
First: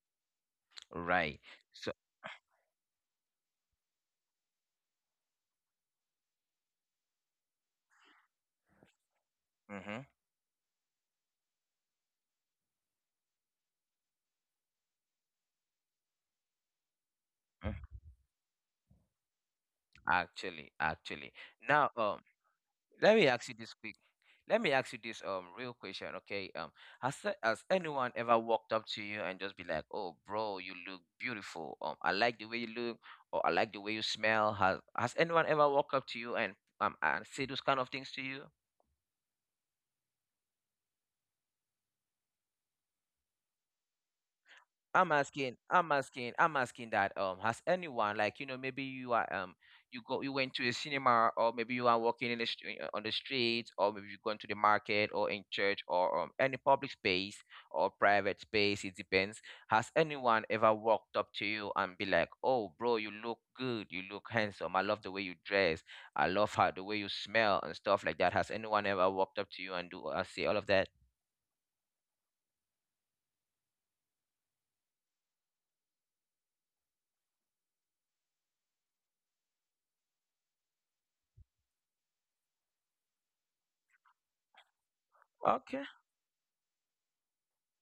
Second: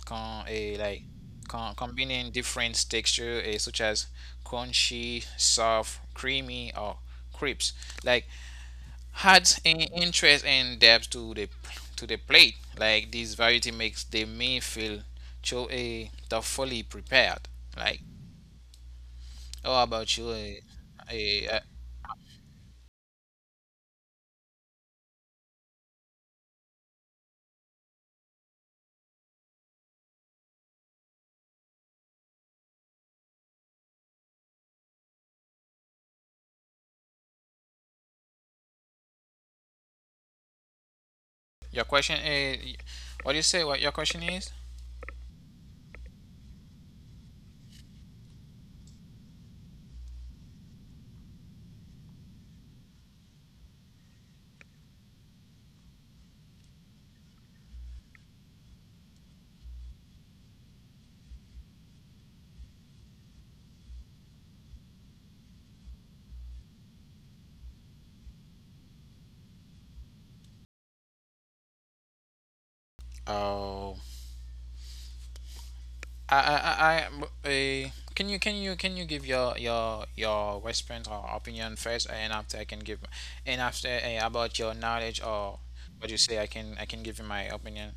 Speaker 1: Con- uh, like
Speaker 2: Right. So.
Speaker 1: Combining different texture such as crunchy, soft, creamy, or crisp, like adds an
Speaker 2: Mm-hmm.
Speaker 1: interest and depth to the plate. Like this variety makes the meal feel thoughtfully prepared. Like,
Speaker 2: Mm-hmm.
Speaker 1: how about you?
Speaker 2: Actually, actually.
Speaker 1: Uh, uh,
Speaker 2: Now, let me ask you this quick let me ask you this, real question, okay? Has anyone ever walked up to you and just be like, "Oh, bro, you look beautiful. I like the way you look, or I like the way you smell." Has anyone ever walked up to you and say those kind of things to you?
Speaker 1: your question? What do you say? What your question is?
Speaker 2: I'm asking that has anyone, like, you know, maybe you are you go you went to a cinema, or maybe you are walking in the streets, or maybe you've gone to the market, or in church, or any public space or private space, it depends. Has anyone ever walked up to you and be like, oh bro, you look good, you look handsome, I love the way you dress, I love how the way you smell and stuff like that? Has anyone ever walked up to you and do say all of that?
Speaker 1: Oh. I I I I- uh, can you give your response or opinion first, and after I can give, and after about your knowledge or
Speaker 2: Okay.
Speaker 1: what you say, I can give you my opinion.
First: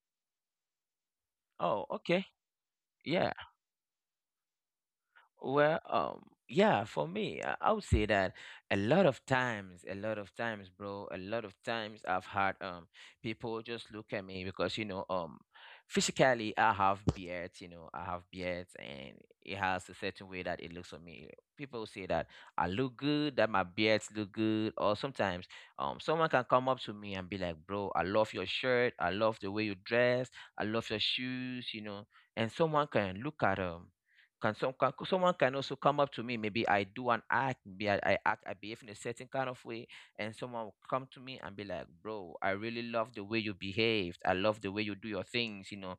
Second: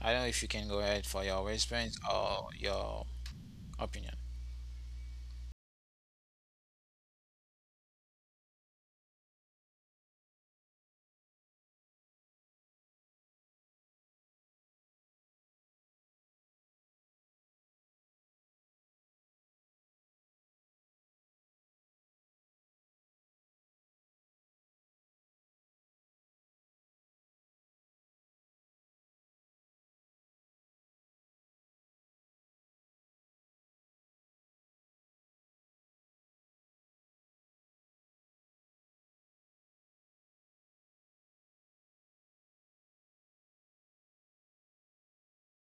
Speaker 1: I don't know if you can go ahead for your
Speaker 2: Oh,
Speaker 1: response
Speaker 2: okay.
Speaker 1: or your
Speaker 2: Yeah.
Speaker 1: opinion.
Speaker 2: Well, yeah, for me, I would say that a lot of times, a lot of times, bro, a lot of times I've had people just look at me because, you know, physically I have beards, you know, I have beards, and it has a certain way that it looks on me. People say that I look good, that my beards look good, or sometimes someone can come up to me and be like, bro, I love your shirt, I love the way you dress, I love your shoes, you know, and someone can look at can some can someone can also come up to me. Maybe I do an act, maybe I behave in a certain kind of way, and someone will come to me and be like, "Bro, I really love the way you behaved. I love the way you do your things. You know,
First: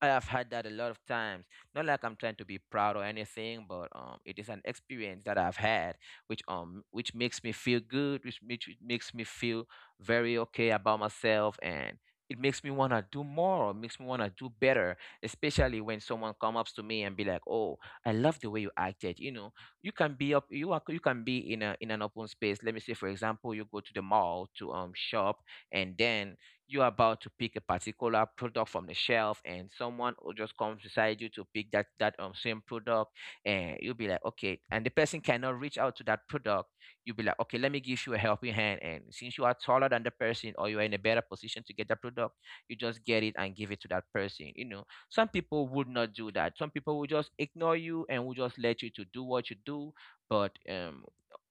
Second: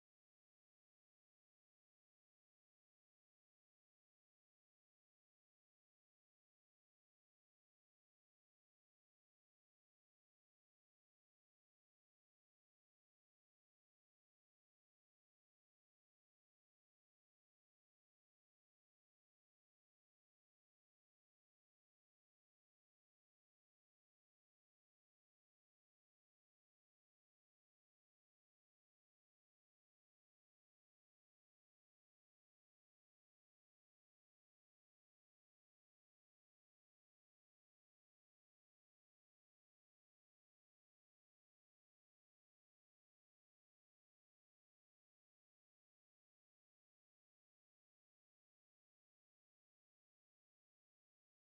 Speaker 2: I have had that a lot of times. Not like I'm trying to be proud or anything, but it is an experience that I've had, which makes me feel good, which makes me feel very okay about myself, and it makes me wanna do more, makes me wanna do better. Especially when someone comes up to me and be like, "Oh, I love the way you acted." You know, you can be in a in an open space. Let me say, for example, you go to the mall to shop, and then you're about to pick a particular product from the shelf, and someone will just come beside you to pick that same product, and you'll be like, okay, and the person cannot reach out to that product. You'll be like, okay, let me give you a helping hand, and since you are taller than the person, or you're in a better position to get that product, you just get it and give it to that person, you know. Some people would not do that. Some people will just ignore you and will just let you to do what you do. But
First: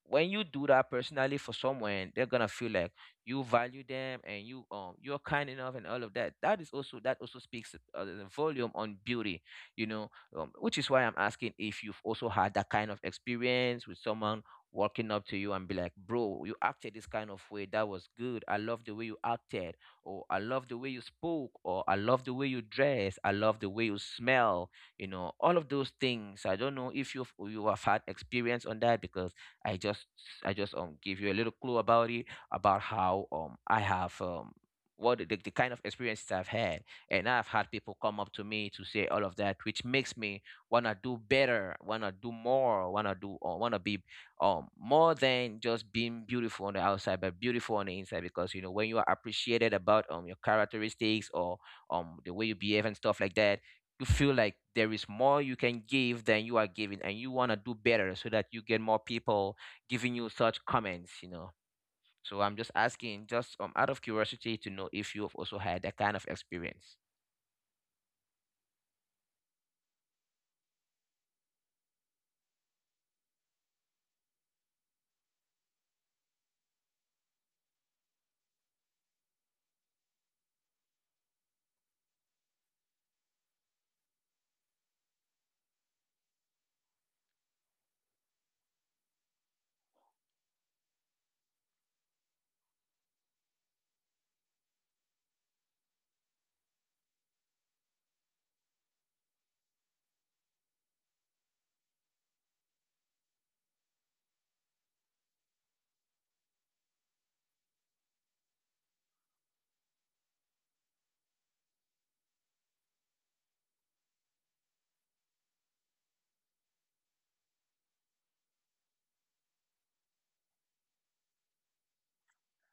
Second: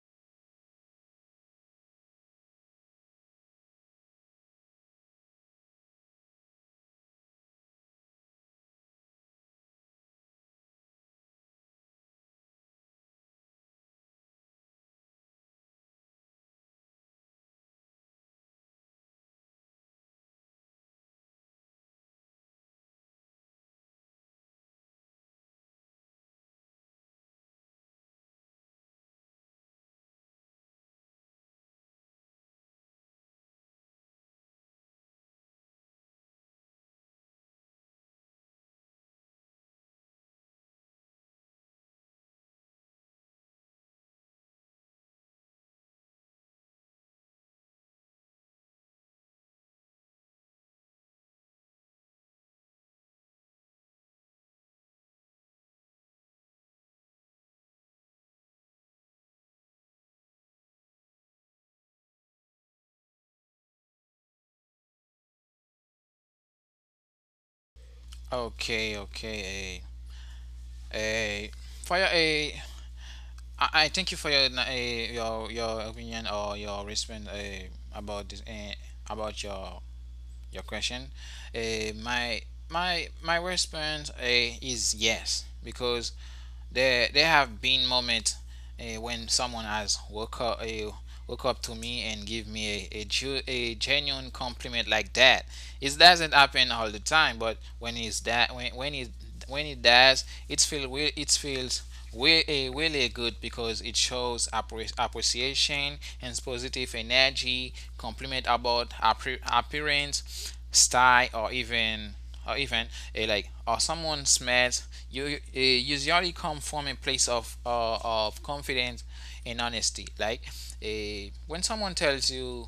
Speaker 2: when you do that personally for someone, they're gonna feel like you value them, and you you're kind enough, and all of that. That is also, that also speaks the volume on beauty, you know. Which is why I'm asking if you've also had that kind of experience, with someone walking up to you and be like, bro, you acted this kind of way, that was good, I love the way you acted, or I love the way you spoke, or I love the way you dress, I love the way you smell. You know, all of those things. I don't know if you have had experience on that, because I just I just give you a little clue about it, about how I have what the kind of experiences I've had, and I've had people come up to me to say all of that, which makes me wanna do better, wanna do more, wanna do, or wanna be more than just being beautiful on the outside, but beautiful on the inside. Because, you know, when you are appreciated about your characteristics, or the way you behave and stuff like that, you feel like there is more you can give than you are giving, and you want to do better so that you get more people giving you such comments, you know. So I'm just asking, just out of curiosity, to know if you've also had that kind of experience.
Speaker 1: Okay, okay. Eh, eh, for your I thank you for your your opinion or your response about this about your question. My response is yes, because there have been moments when someone has woke up to me and give me a genuine compliment like that. It doesn't happen all the time, but when it does, it feel it feels really good because it shows appreciation and positive energy, compliment about appearance, style, or even or even like or someone smells you usually come from a place of confidence and honesty. Like when someone tells you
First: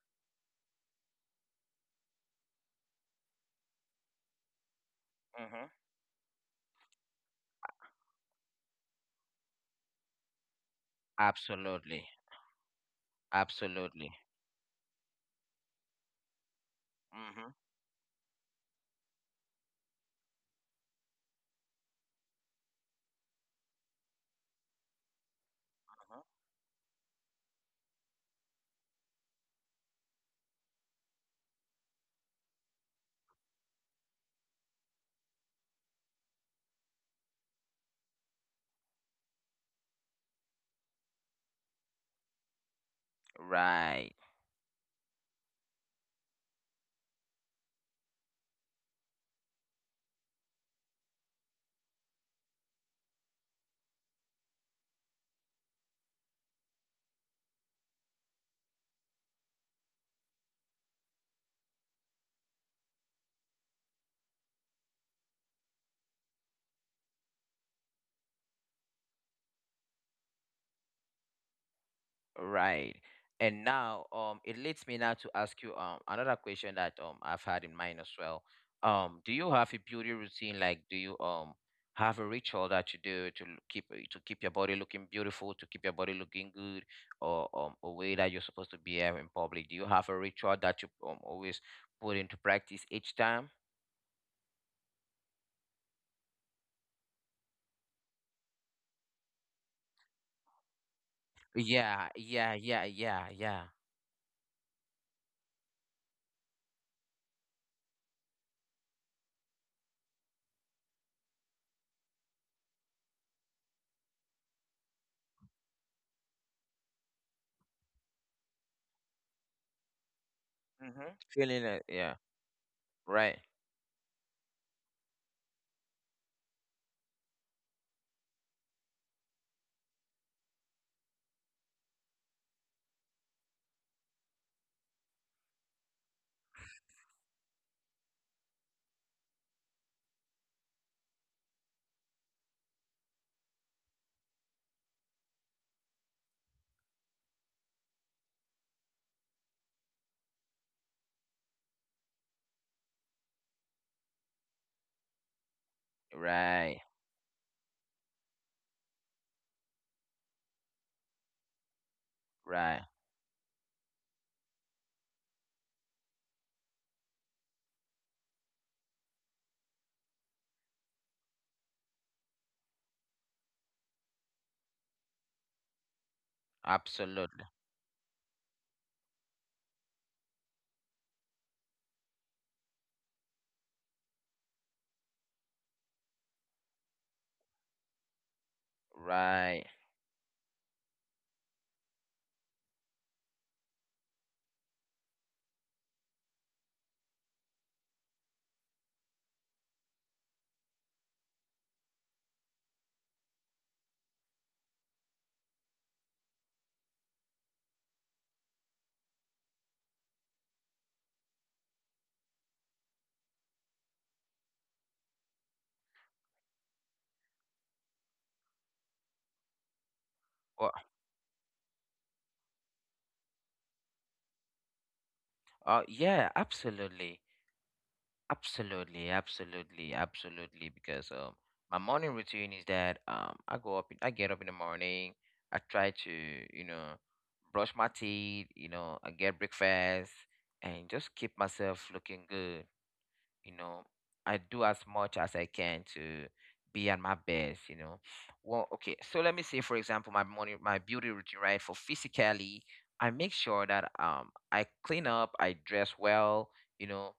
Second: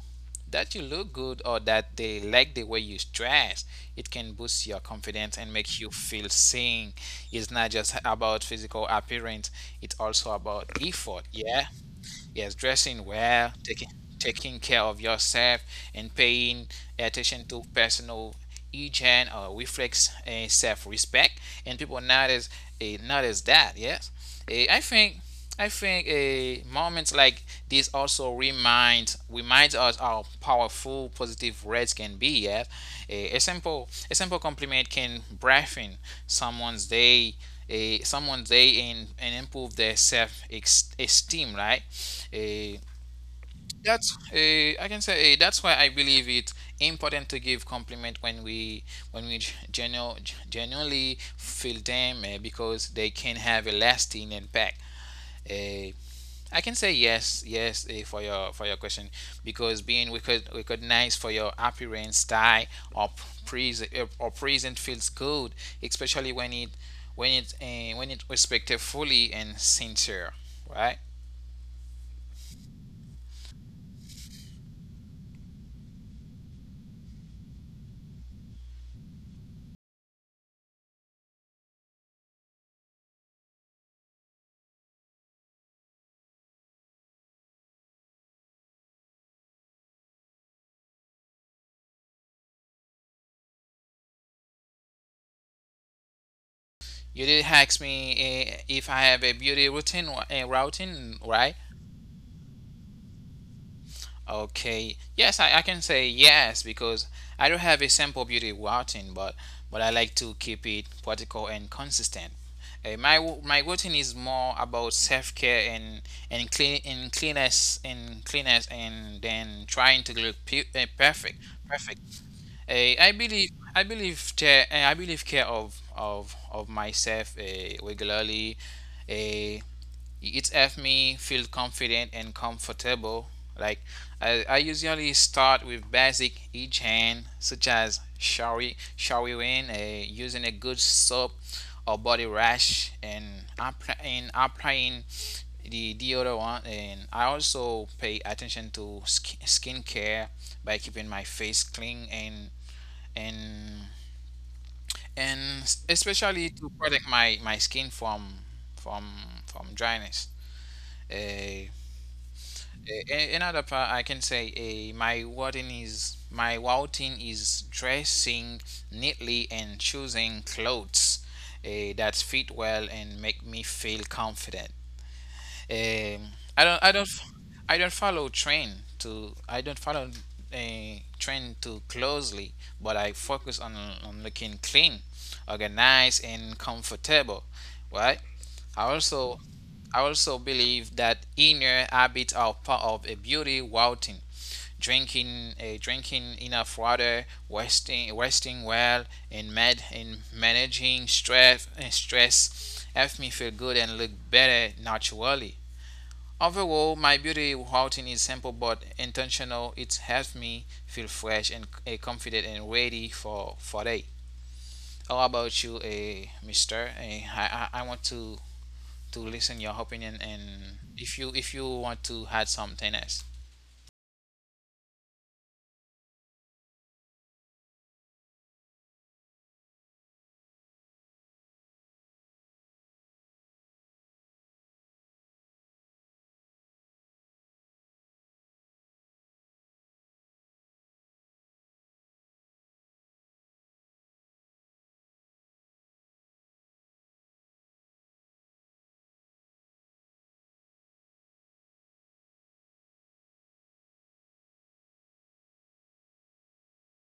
Speaker 1: that you look good or that they like the way you dress, it can boost your confidence and
Speaker 2: Mm-hmm.
Speaker 1: make you feel seen. It's not just about physical appearance, it's also about effort, yeah.
Speaker 2: Absolutely,
Speaker 1: Yes, dressing well, taking
Speaker 2: absolutely.
Speaker 1: taking care of yourself, and paying attention
Speaker 2: Mm-hmm.
Speaker 1: to personal hygiene or reflects self-respect. And people notice notice that. Yes. Eh, I think I think moments like this also reminds us how powerful positive words can be. Yes, a simple compliment can brighten someone's day, a someone they and improve their self esteem, right? a
Speaker 2: Right.
Speaker 1: that's a I can say, that's why I believe it important to give compliment when we when we genu- genuinely feel them, because they can have a lasting impact. eh, I can say yes, yes, for your question, because being recognized for your appearance, style, or present feels good, especially when it when it respected fully and sincere, right?
Speaker 2: Right. And now, it leads me now to ask you another question that I've had in mind as well. Do you have a beauty routine? Like, do you have a ritual that you do to l- keep to keep your body looking beautiful, to keep your body looking good, or a way that you're supposed to behave in public? Do you have a ritual that you always put into practice each time?
Speaker 1: You did ask me if I have a beauty routine, routine, right?
Speaker 2: Yeah, yeah, yeah, yeah, yeah.
Speaker 1: Okay. Yes, I can say yes, because I do have a simple beauty routine, but I like to keep it practical and consistent. My routine is more about self care and cleanness and then trying to look
Speaker 2: Mm-hmm.
Speaker 1: perfect.
Speaker 2: Feeling it,
Speaker 1: Perfect.
Speaker 2: yeah.
Speaker 1: Uh, I
Speaker 2: Right,
Speaker 1: believe I believe I believe care of myself regularly. Uh, it helped me feel confident and comfortable. Like I usually start with basic hygiene, such as showering, using a good soap or body wash, and applying the deodorant. And I also pay attention to skincare by keeping my face clean and and and especially to
Speaker 2: right,
Speaker 1: protect my my skin from from dryness. Uh,
Speaker 2: right.
Speaker 1: Another part I can say, my routine is dressing neatly and choosing clothes that fit well and make me feel confident. Um, I don't, I don't,
Speaker 2: Absolutely,
Speaker 1: f- I don't follow I don't follow a trend too closely, but I focus on looking clean, organized, and comfortable, right? I also,
Speaker 2: right.
Speaker 1: I also believe that inner habits are part of a beauty routine. Drinking enough water, resting well, and managing stress, and stress helps me feel good and look better naturally. Overall, my beauty routine is simple but intentional. It's helped me feel fresh and confident and ready for day. How about you, Mister? I want to listen your opinion,
Speaker 2: Well,
Speaker 1: and if you want to add something else.
Speaker 2: yeah, absolutely, absolutely, absolutely, absolutely. Because my morning routine is that I get up in the morning, I try to, you know, brush my teeth, you know, I get breakfast, and just keep myself looking good. You know, I do as much as I can to be at my best, you know. Well, okay, so let me say, for example, my morning, my beauty routine, right? For physically, I make sure that I clean up, I dress well, you know,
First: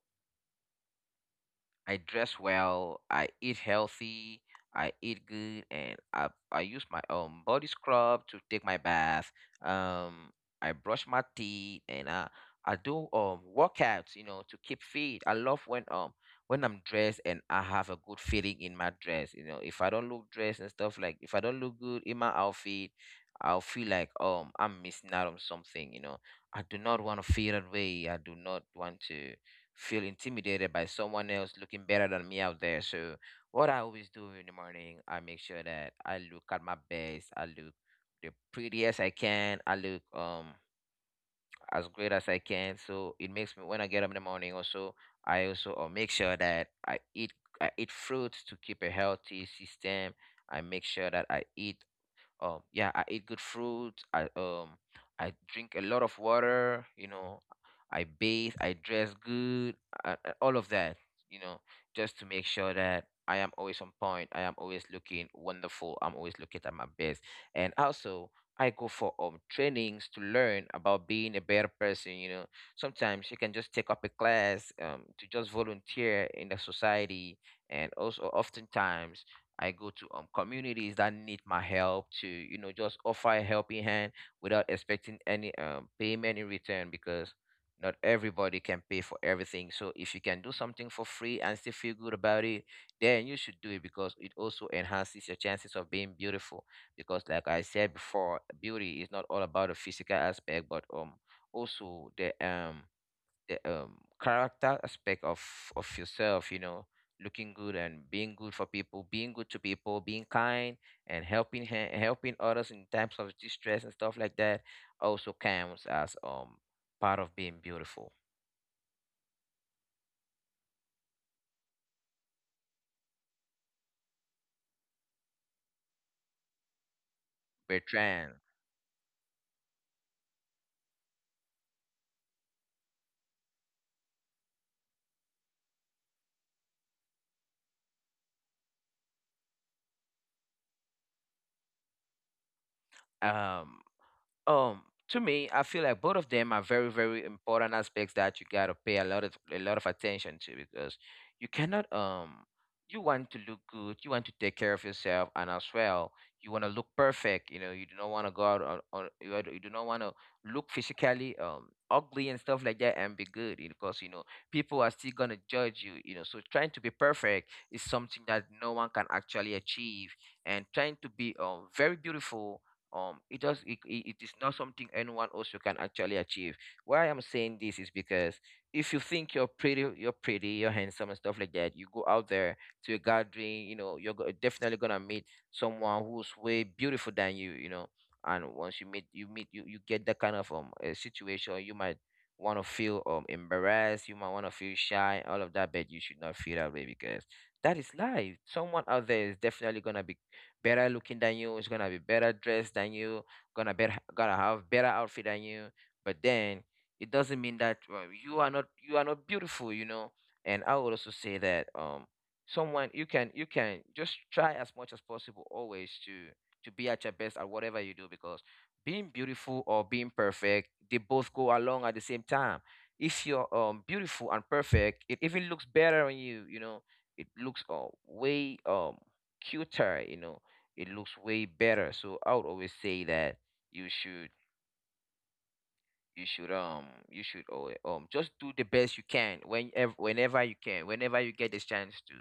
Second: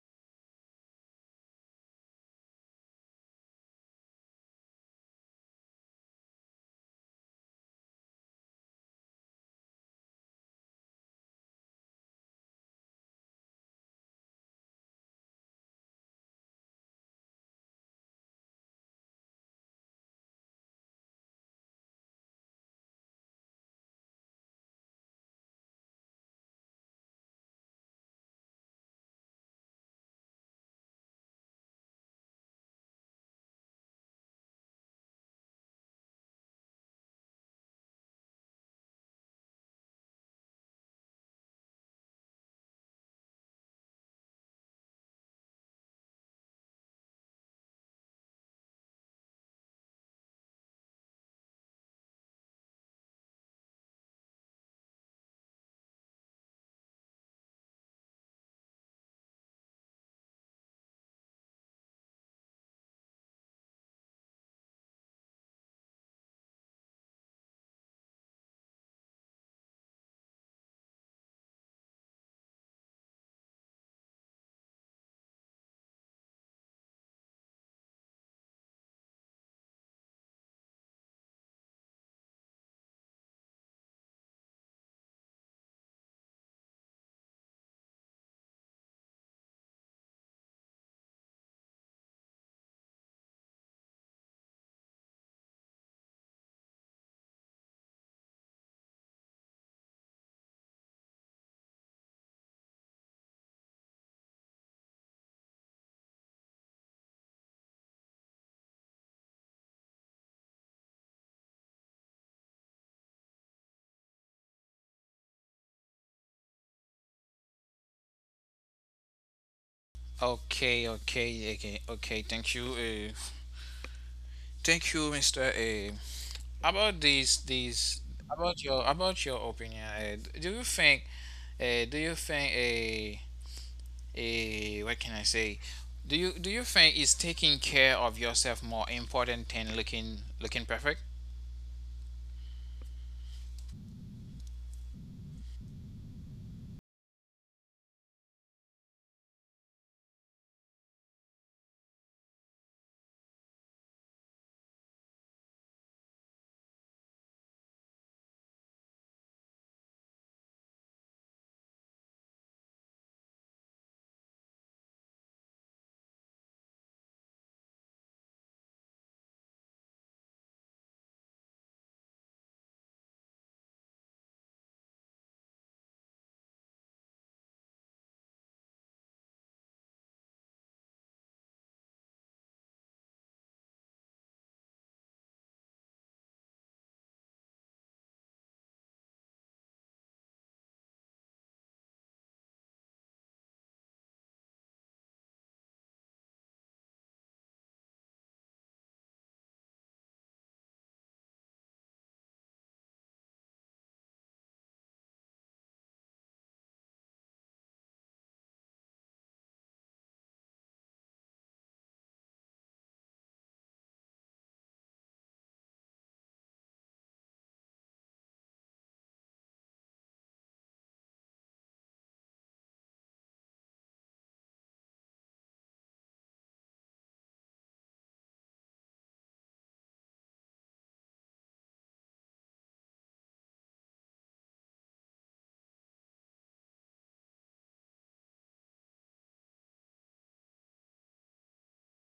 Speaker 2: I dress well, I eat healthy, I eat good, and I use my body scrub to take my bath. Um, I brush my teeth, and I do workouts, you know, to keep fit. I love when I'm dressed and I have a good feeling in my dress. You know, if I don't look dressed and stuff, like if I don't look good in my outfit, I'll feel like I'm missing out on something. You know, I do not want to feel that way. I do not want to feel intimidated by someone else looking better than me out there. So what I always do in the morning, I make sure that I look at my best. I look the prettiest I can. I look as great as I can. So it makes me, when I get up in the morning also, I also make sure that I eat fruits to keep a healthy system. I make sure that I eat yeah, I eat good fruit. I drink a lot of water. You know, I bathe. I dress good. All of that. You know, just to make sure that I am always on point. I am always looking wonderful. I'm always looking at my best. And also, I go for trainings to learn about being a better person. You know, sometimes you can just take up a class to just volunteer in the society, and also oftentimes I go to communities that need my help to, you know, just offer a helping hand without expecting any payment in return, because not everybody can pay for everything. So if you can do something for free and still feel good about it, then you should do it, because it also enhances your chances of being beautiful. Because, like I said before, beauty is not all about the physical aspect, but also the character aspect of yourself, you know. Looking good and being good for people, being good to people, being kind, and helping helping others in times of distress and stuff like that also counts as part of being beautiful.
Speaker 1: Okay, okay, okay, okay. Thank you, Mister. About this, this
Speaker 2: Bertrand.
Speaker 1: about your opinion. Do you think, do you think, what can I say? Do you think is taking care of yourself more important than looking looking perfect?
Speaker 2: um Um, to me, I feel like both of them are very, very important aspects that you gotta pay a lot of, a lot of attention to, because you cannot you want to look good, you want to take care of yourself, and as well you want to look perfect. You know, you do not want to go out on, you do not want to look physically ugly and stuff like that and be good, you know, because you know people are still gonna judge you. You know, so trying to be perfect is something that no one can actually achieve, and trying to be very beautiful. Um it does it, it it is not something anyone else you can actually achieve. Why I'm saying this is because if you think you're pretty, you're handsome and stuff like that, you go out there to a gathering, you know definitely gonna meet someone who's way beautiful than you, you know. And once you you get that kind of a situation, you might want to feel embarrassed, you might want to feel shy, all of that, but you should not feel that way because that is life. Someone out there is definitely gonna be better looking than you, is gonna be better dressed than you, gonna have better outfit than you. But then it doesn't mean that you are not beautiful, you know. And I would also say that someone, you can just try as much as possible always to be at your best at whatever you do, because being beautiful or being perfect, they both go along at the same time. If you're beautiful and perfect, it even looks better on you, you know. It looks way cuter, you know. It looks way better. So I would always say that you should you should you should oh, just do the best you can whenever you can, whenever you get this chance to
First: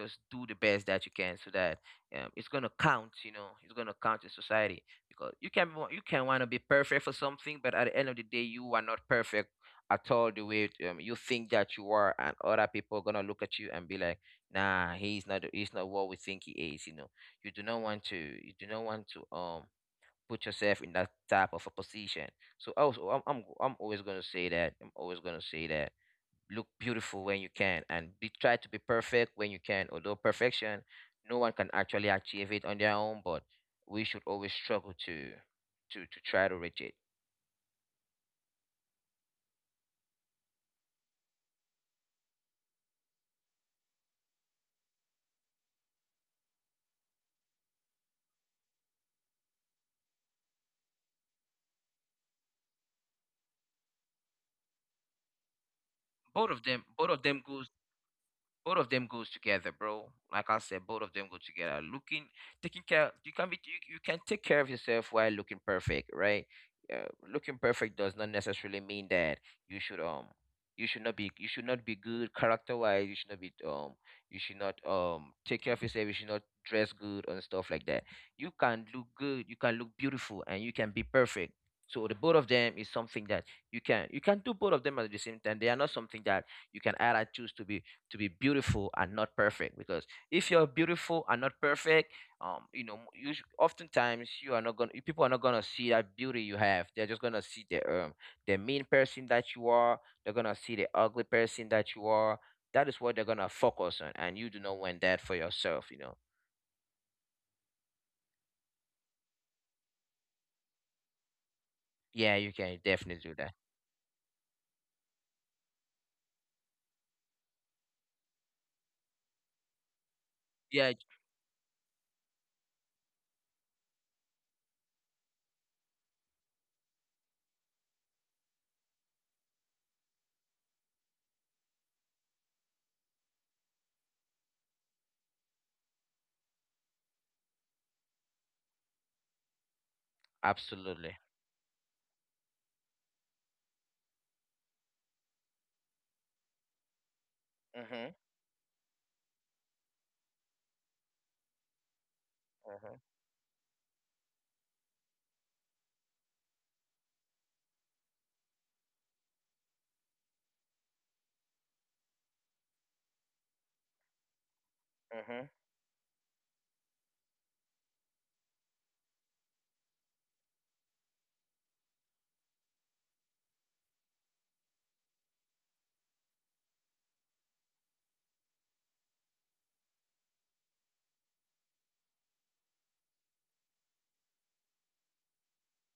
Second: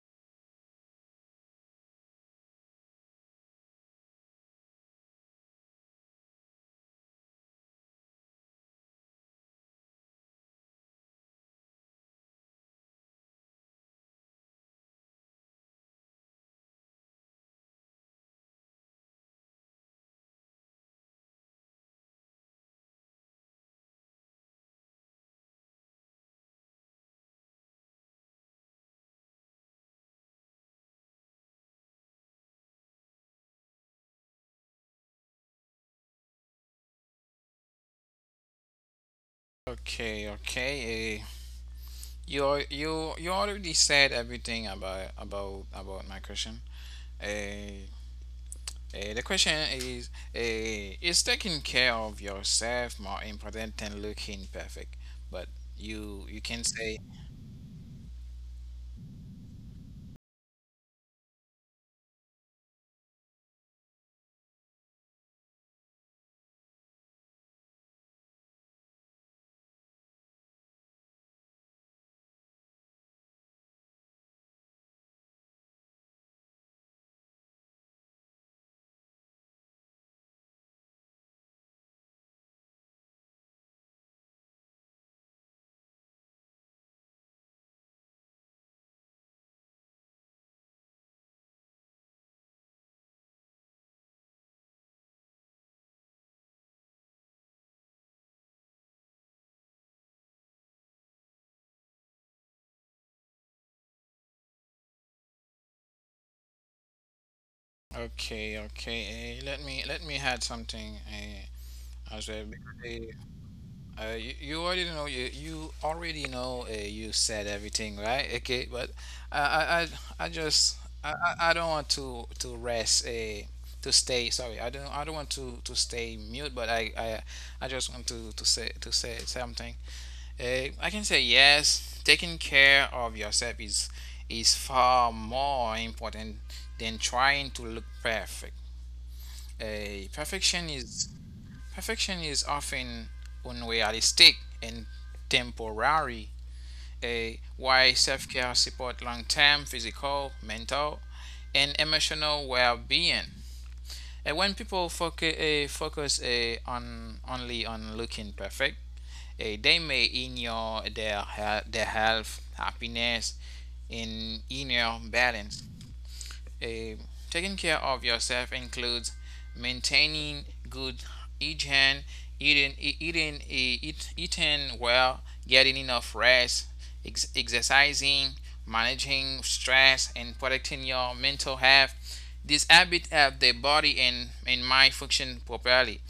Speaker 2: just do the best that you can, so that it's gonna count, you know, it's gonna count in society. Because you can want to be perfect for something, but at the end of the day, you are not perfect at all the way you think that you are, and other people are gonna look at you and be like, nah, he's not what we think he is, you know. You do not want to you do not want to put yourself in that type of a position. So also, I'm always gonna say that. I'm always gonna say that. Look beautiful when you can, and be try to be perfect when you can. Although perfection, no one can actually achieve it on their own, but we should always struggle to try to reach it.
Speaker 1: Okay, okay. You already said everything about my question. Uh, the question is taking care of yourself more important than looking perfect? But you can say
Speaker 2: Both of them goes both of them goes together, bro. Like I said, both of them go together. Looking, taking care, you can take care of yourself while looking perfect, right? Looking perfect does not necessarily mean that you should um, you should not be good character wise. You should not be you should not take care of yourself. You should not dress good and stuff like that. You can look good, you can look beautiful, and you can be perfect. So the both of them is something that you can do both of them at the same time. They are not something that you can either choose to be beautiful and not perfect. Because if you're beautiful and not perfect, you know oftentimes you are not gonna people are not gonna see that beauty you have. They're just gonna see the mean person that you are, they're gonna see the ugly person that you are. That is what they're gonna focus on, and you do not want that for yourself, you know.
Speaker 1: okay, okay. Let me let me add something as
Speaker 2: Yeah,
Speaker 1: well.
Speaker 2: you can definitely do that.
Speaker 1: You, you already know, you already know, you said everything right, okay, but I just
Speaker 2: Yeah.
Speaker 1: I don't want to rest to stay sorry, I don't want to stay mute, but I just want to say something. I can say yes, taking care of yourself is far more important than trying to look perfect. uh, perfection is
Speaker 2: Absolutely.
Speaker 1: Perfection is often unrealistic and temporary, while
Speaker 2: Mm-hmm,
Speaker 1: self care support long term physical, mental, and emotional well
Speaker 2: mm-hmm,
Speaker 1: being. And when people focus on only on looking perfect, they may ignore their health, happiness, and inner
Speaker 2: mm-hmm,
Speaker 1: balance. Uh, Taking care of yourself includes maintaining good hygiene, eating well, getting enough rest, exercising, managing stress, and protecting your mental health. These habits help the body and mind function properly.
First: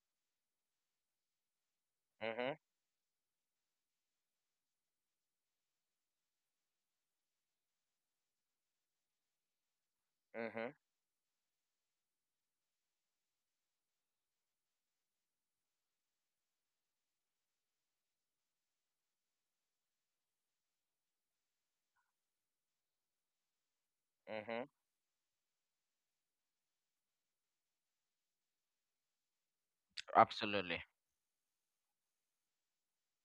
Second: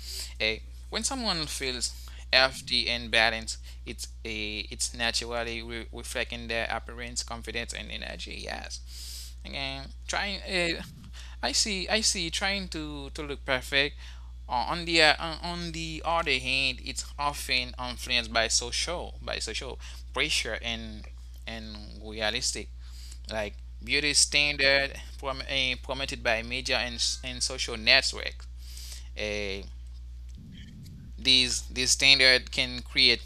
Speaker 1: Eh, when someone feels
Speaker 2: mm-hmm,
Speaker 1: healthy and balanced, it's naturally reflecting their appearance, confidence, and energy. Yes. Again, trying
Speaker 2: mm-hmm,
Speaker 1: I see trying to look perfect. On the on the other hand, it's often influenced by social pressure and realistic like beauty
Speaker 2: hmm.
Speaker 1: standard promoted by media and social networks. Uh,
Speaker 2: Absolutely.
Speaker 1: these standard can create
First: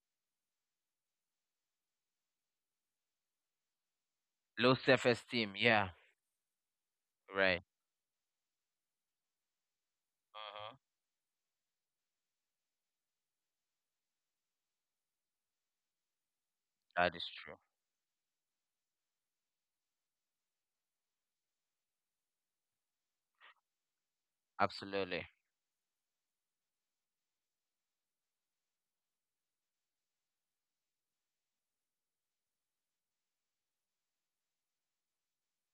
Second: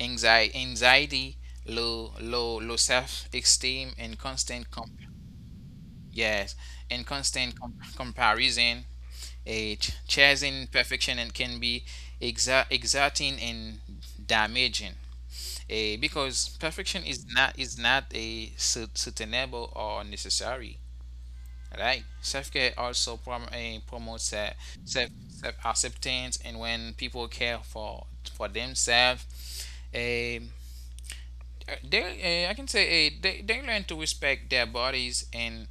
Speaker 1: anxiety, low self esteem, and constant
Speaker 2: Low
Speaker 1: comp.
Speaker 2: self-esteem, yeah.
Speaker 1: Yes, and constant
Speaker 2: Right.
Speaker 1: comparison, a chasing
Speaker 2: Uh-huh.
Speaker 1: perfection, and can be exerting and damaging. A Because perfection
Speaker 2: That is true.
Speaker 1: is not a sustainable or necessary. Right, self care also promotes self
Speaker 2: Absolutely.
Speaker 1: self acceptance, and when people care for themselves, they I can say they learn to respect their bodies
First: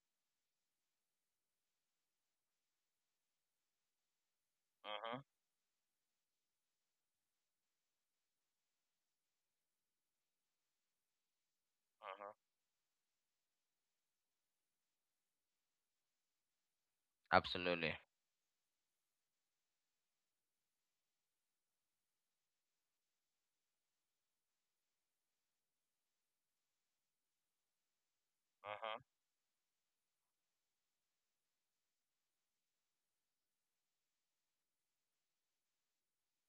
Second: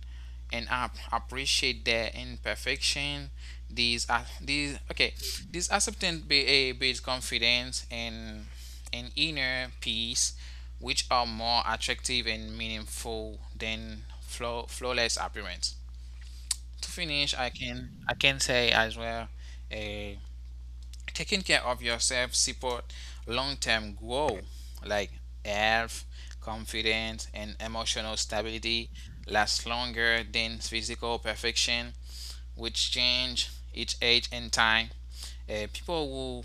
Speaker 1: and appreciate their imperfection. These are these okay.
Speaker 2: Mhm.
Speaker 1: This acceptance builds confidence and inner peace, which are more attractive
Speaker 2: Mhm.
Speaker 1: and meaningful than flawless appearance. To finish, I can
Speaker 2: Absolutely.
Speaker 1: say as well. eh, Taking care of yourself support long-term growth like health, confidence and emotional stability
Speaker 2: Mhm.
Speaker 1: lasts longer than physical perfection which change each age and time. People who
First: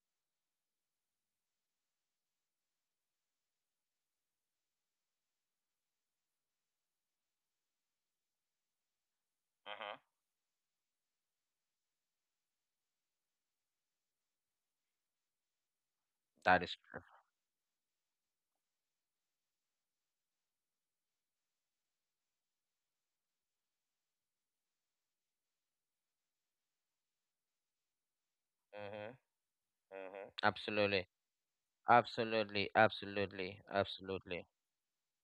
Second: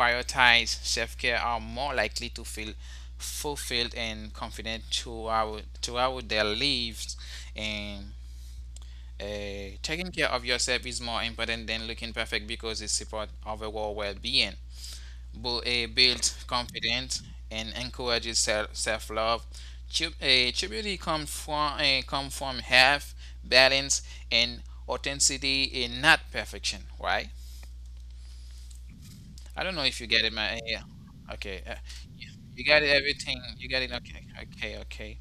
Speaker 1: prioritize self-care are more likely to feel fulfilled and confident throughout their lives, and
Speaker 2: Mhm.
Speaker 1: taking care of yourself is more important than looking perfect because it supports overall well-being, builds
Speaker 2: That is true.
Speaker 1: confidence and encourages self love. Humility comes from come from health, balance, and authenticity, and not perfection, right?
Speaker 2: Mhm.
Speaker 1: I don't know if you
Speaker 2: Mhm.
Speaker 1: get it, my yeah.
Speaker 2: Absolutely.
Speaker 1: Okay, you
Speaker 2: Absolutely.
Speaker 1: got it. Everything
Speaker 2: Absolutely.
Speaker 1: you got it. Okay,
Speaker 2: Absolutely.
Speaker 1: okay, okay.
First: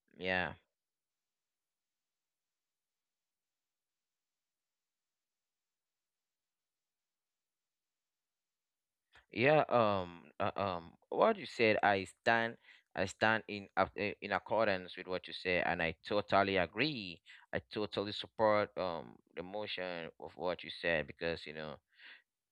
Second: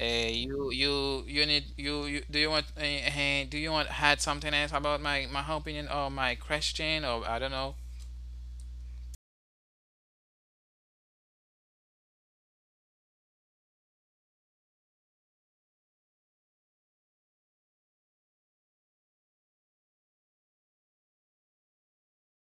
Speaker 2: Yeah.
Speaker 1: You need you, you do you want had something else about my opinion or my question, or I don't know.
Speaker 2: Yeah. What you said, I stand. I stand in accordance with what you said, and I totally agree. I totally support the motion of what you said, because you know,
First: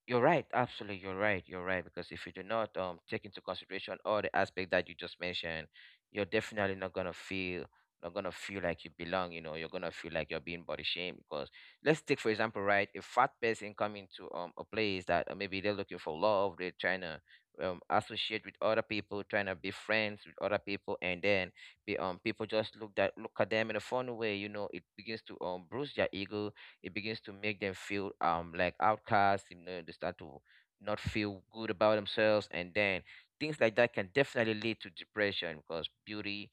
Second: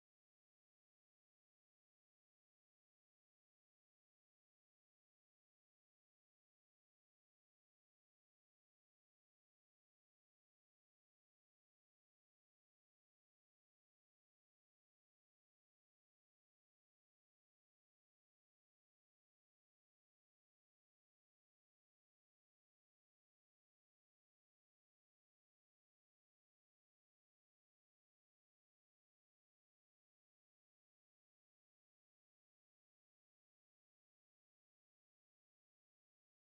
Speaker 2: you're right. Absolutely, you're right. You're right, because if you do not take into consideration all the aspect that you just mentioned, you're definitely not gonna feel like you belong. You know, you're gonna feel like you're being body shamed. Because let's take for example, right, a fat person coming to a place that maybe they're looking for love, they're trying to associate with other people, trying to be friends with other people, and then be people just look at them in a funny way. You know, it begins to bruise their ego, it begins to make them feel like outcasts, you know. They start to not feel good about themselves, and then things like that can definitely lead to depression. Because beauty,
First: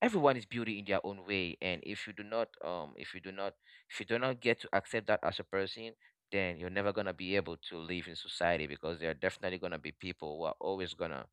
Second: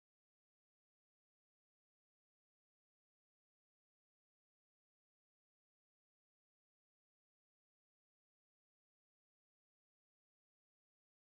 Speaker 2: everyone is beauty in their own way, and if you do not if you do not get to accept that as a person, then you're never going to be able to live in society, because there are definitely going to be people who are always going to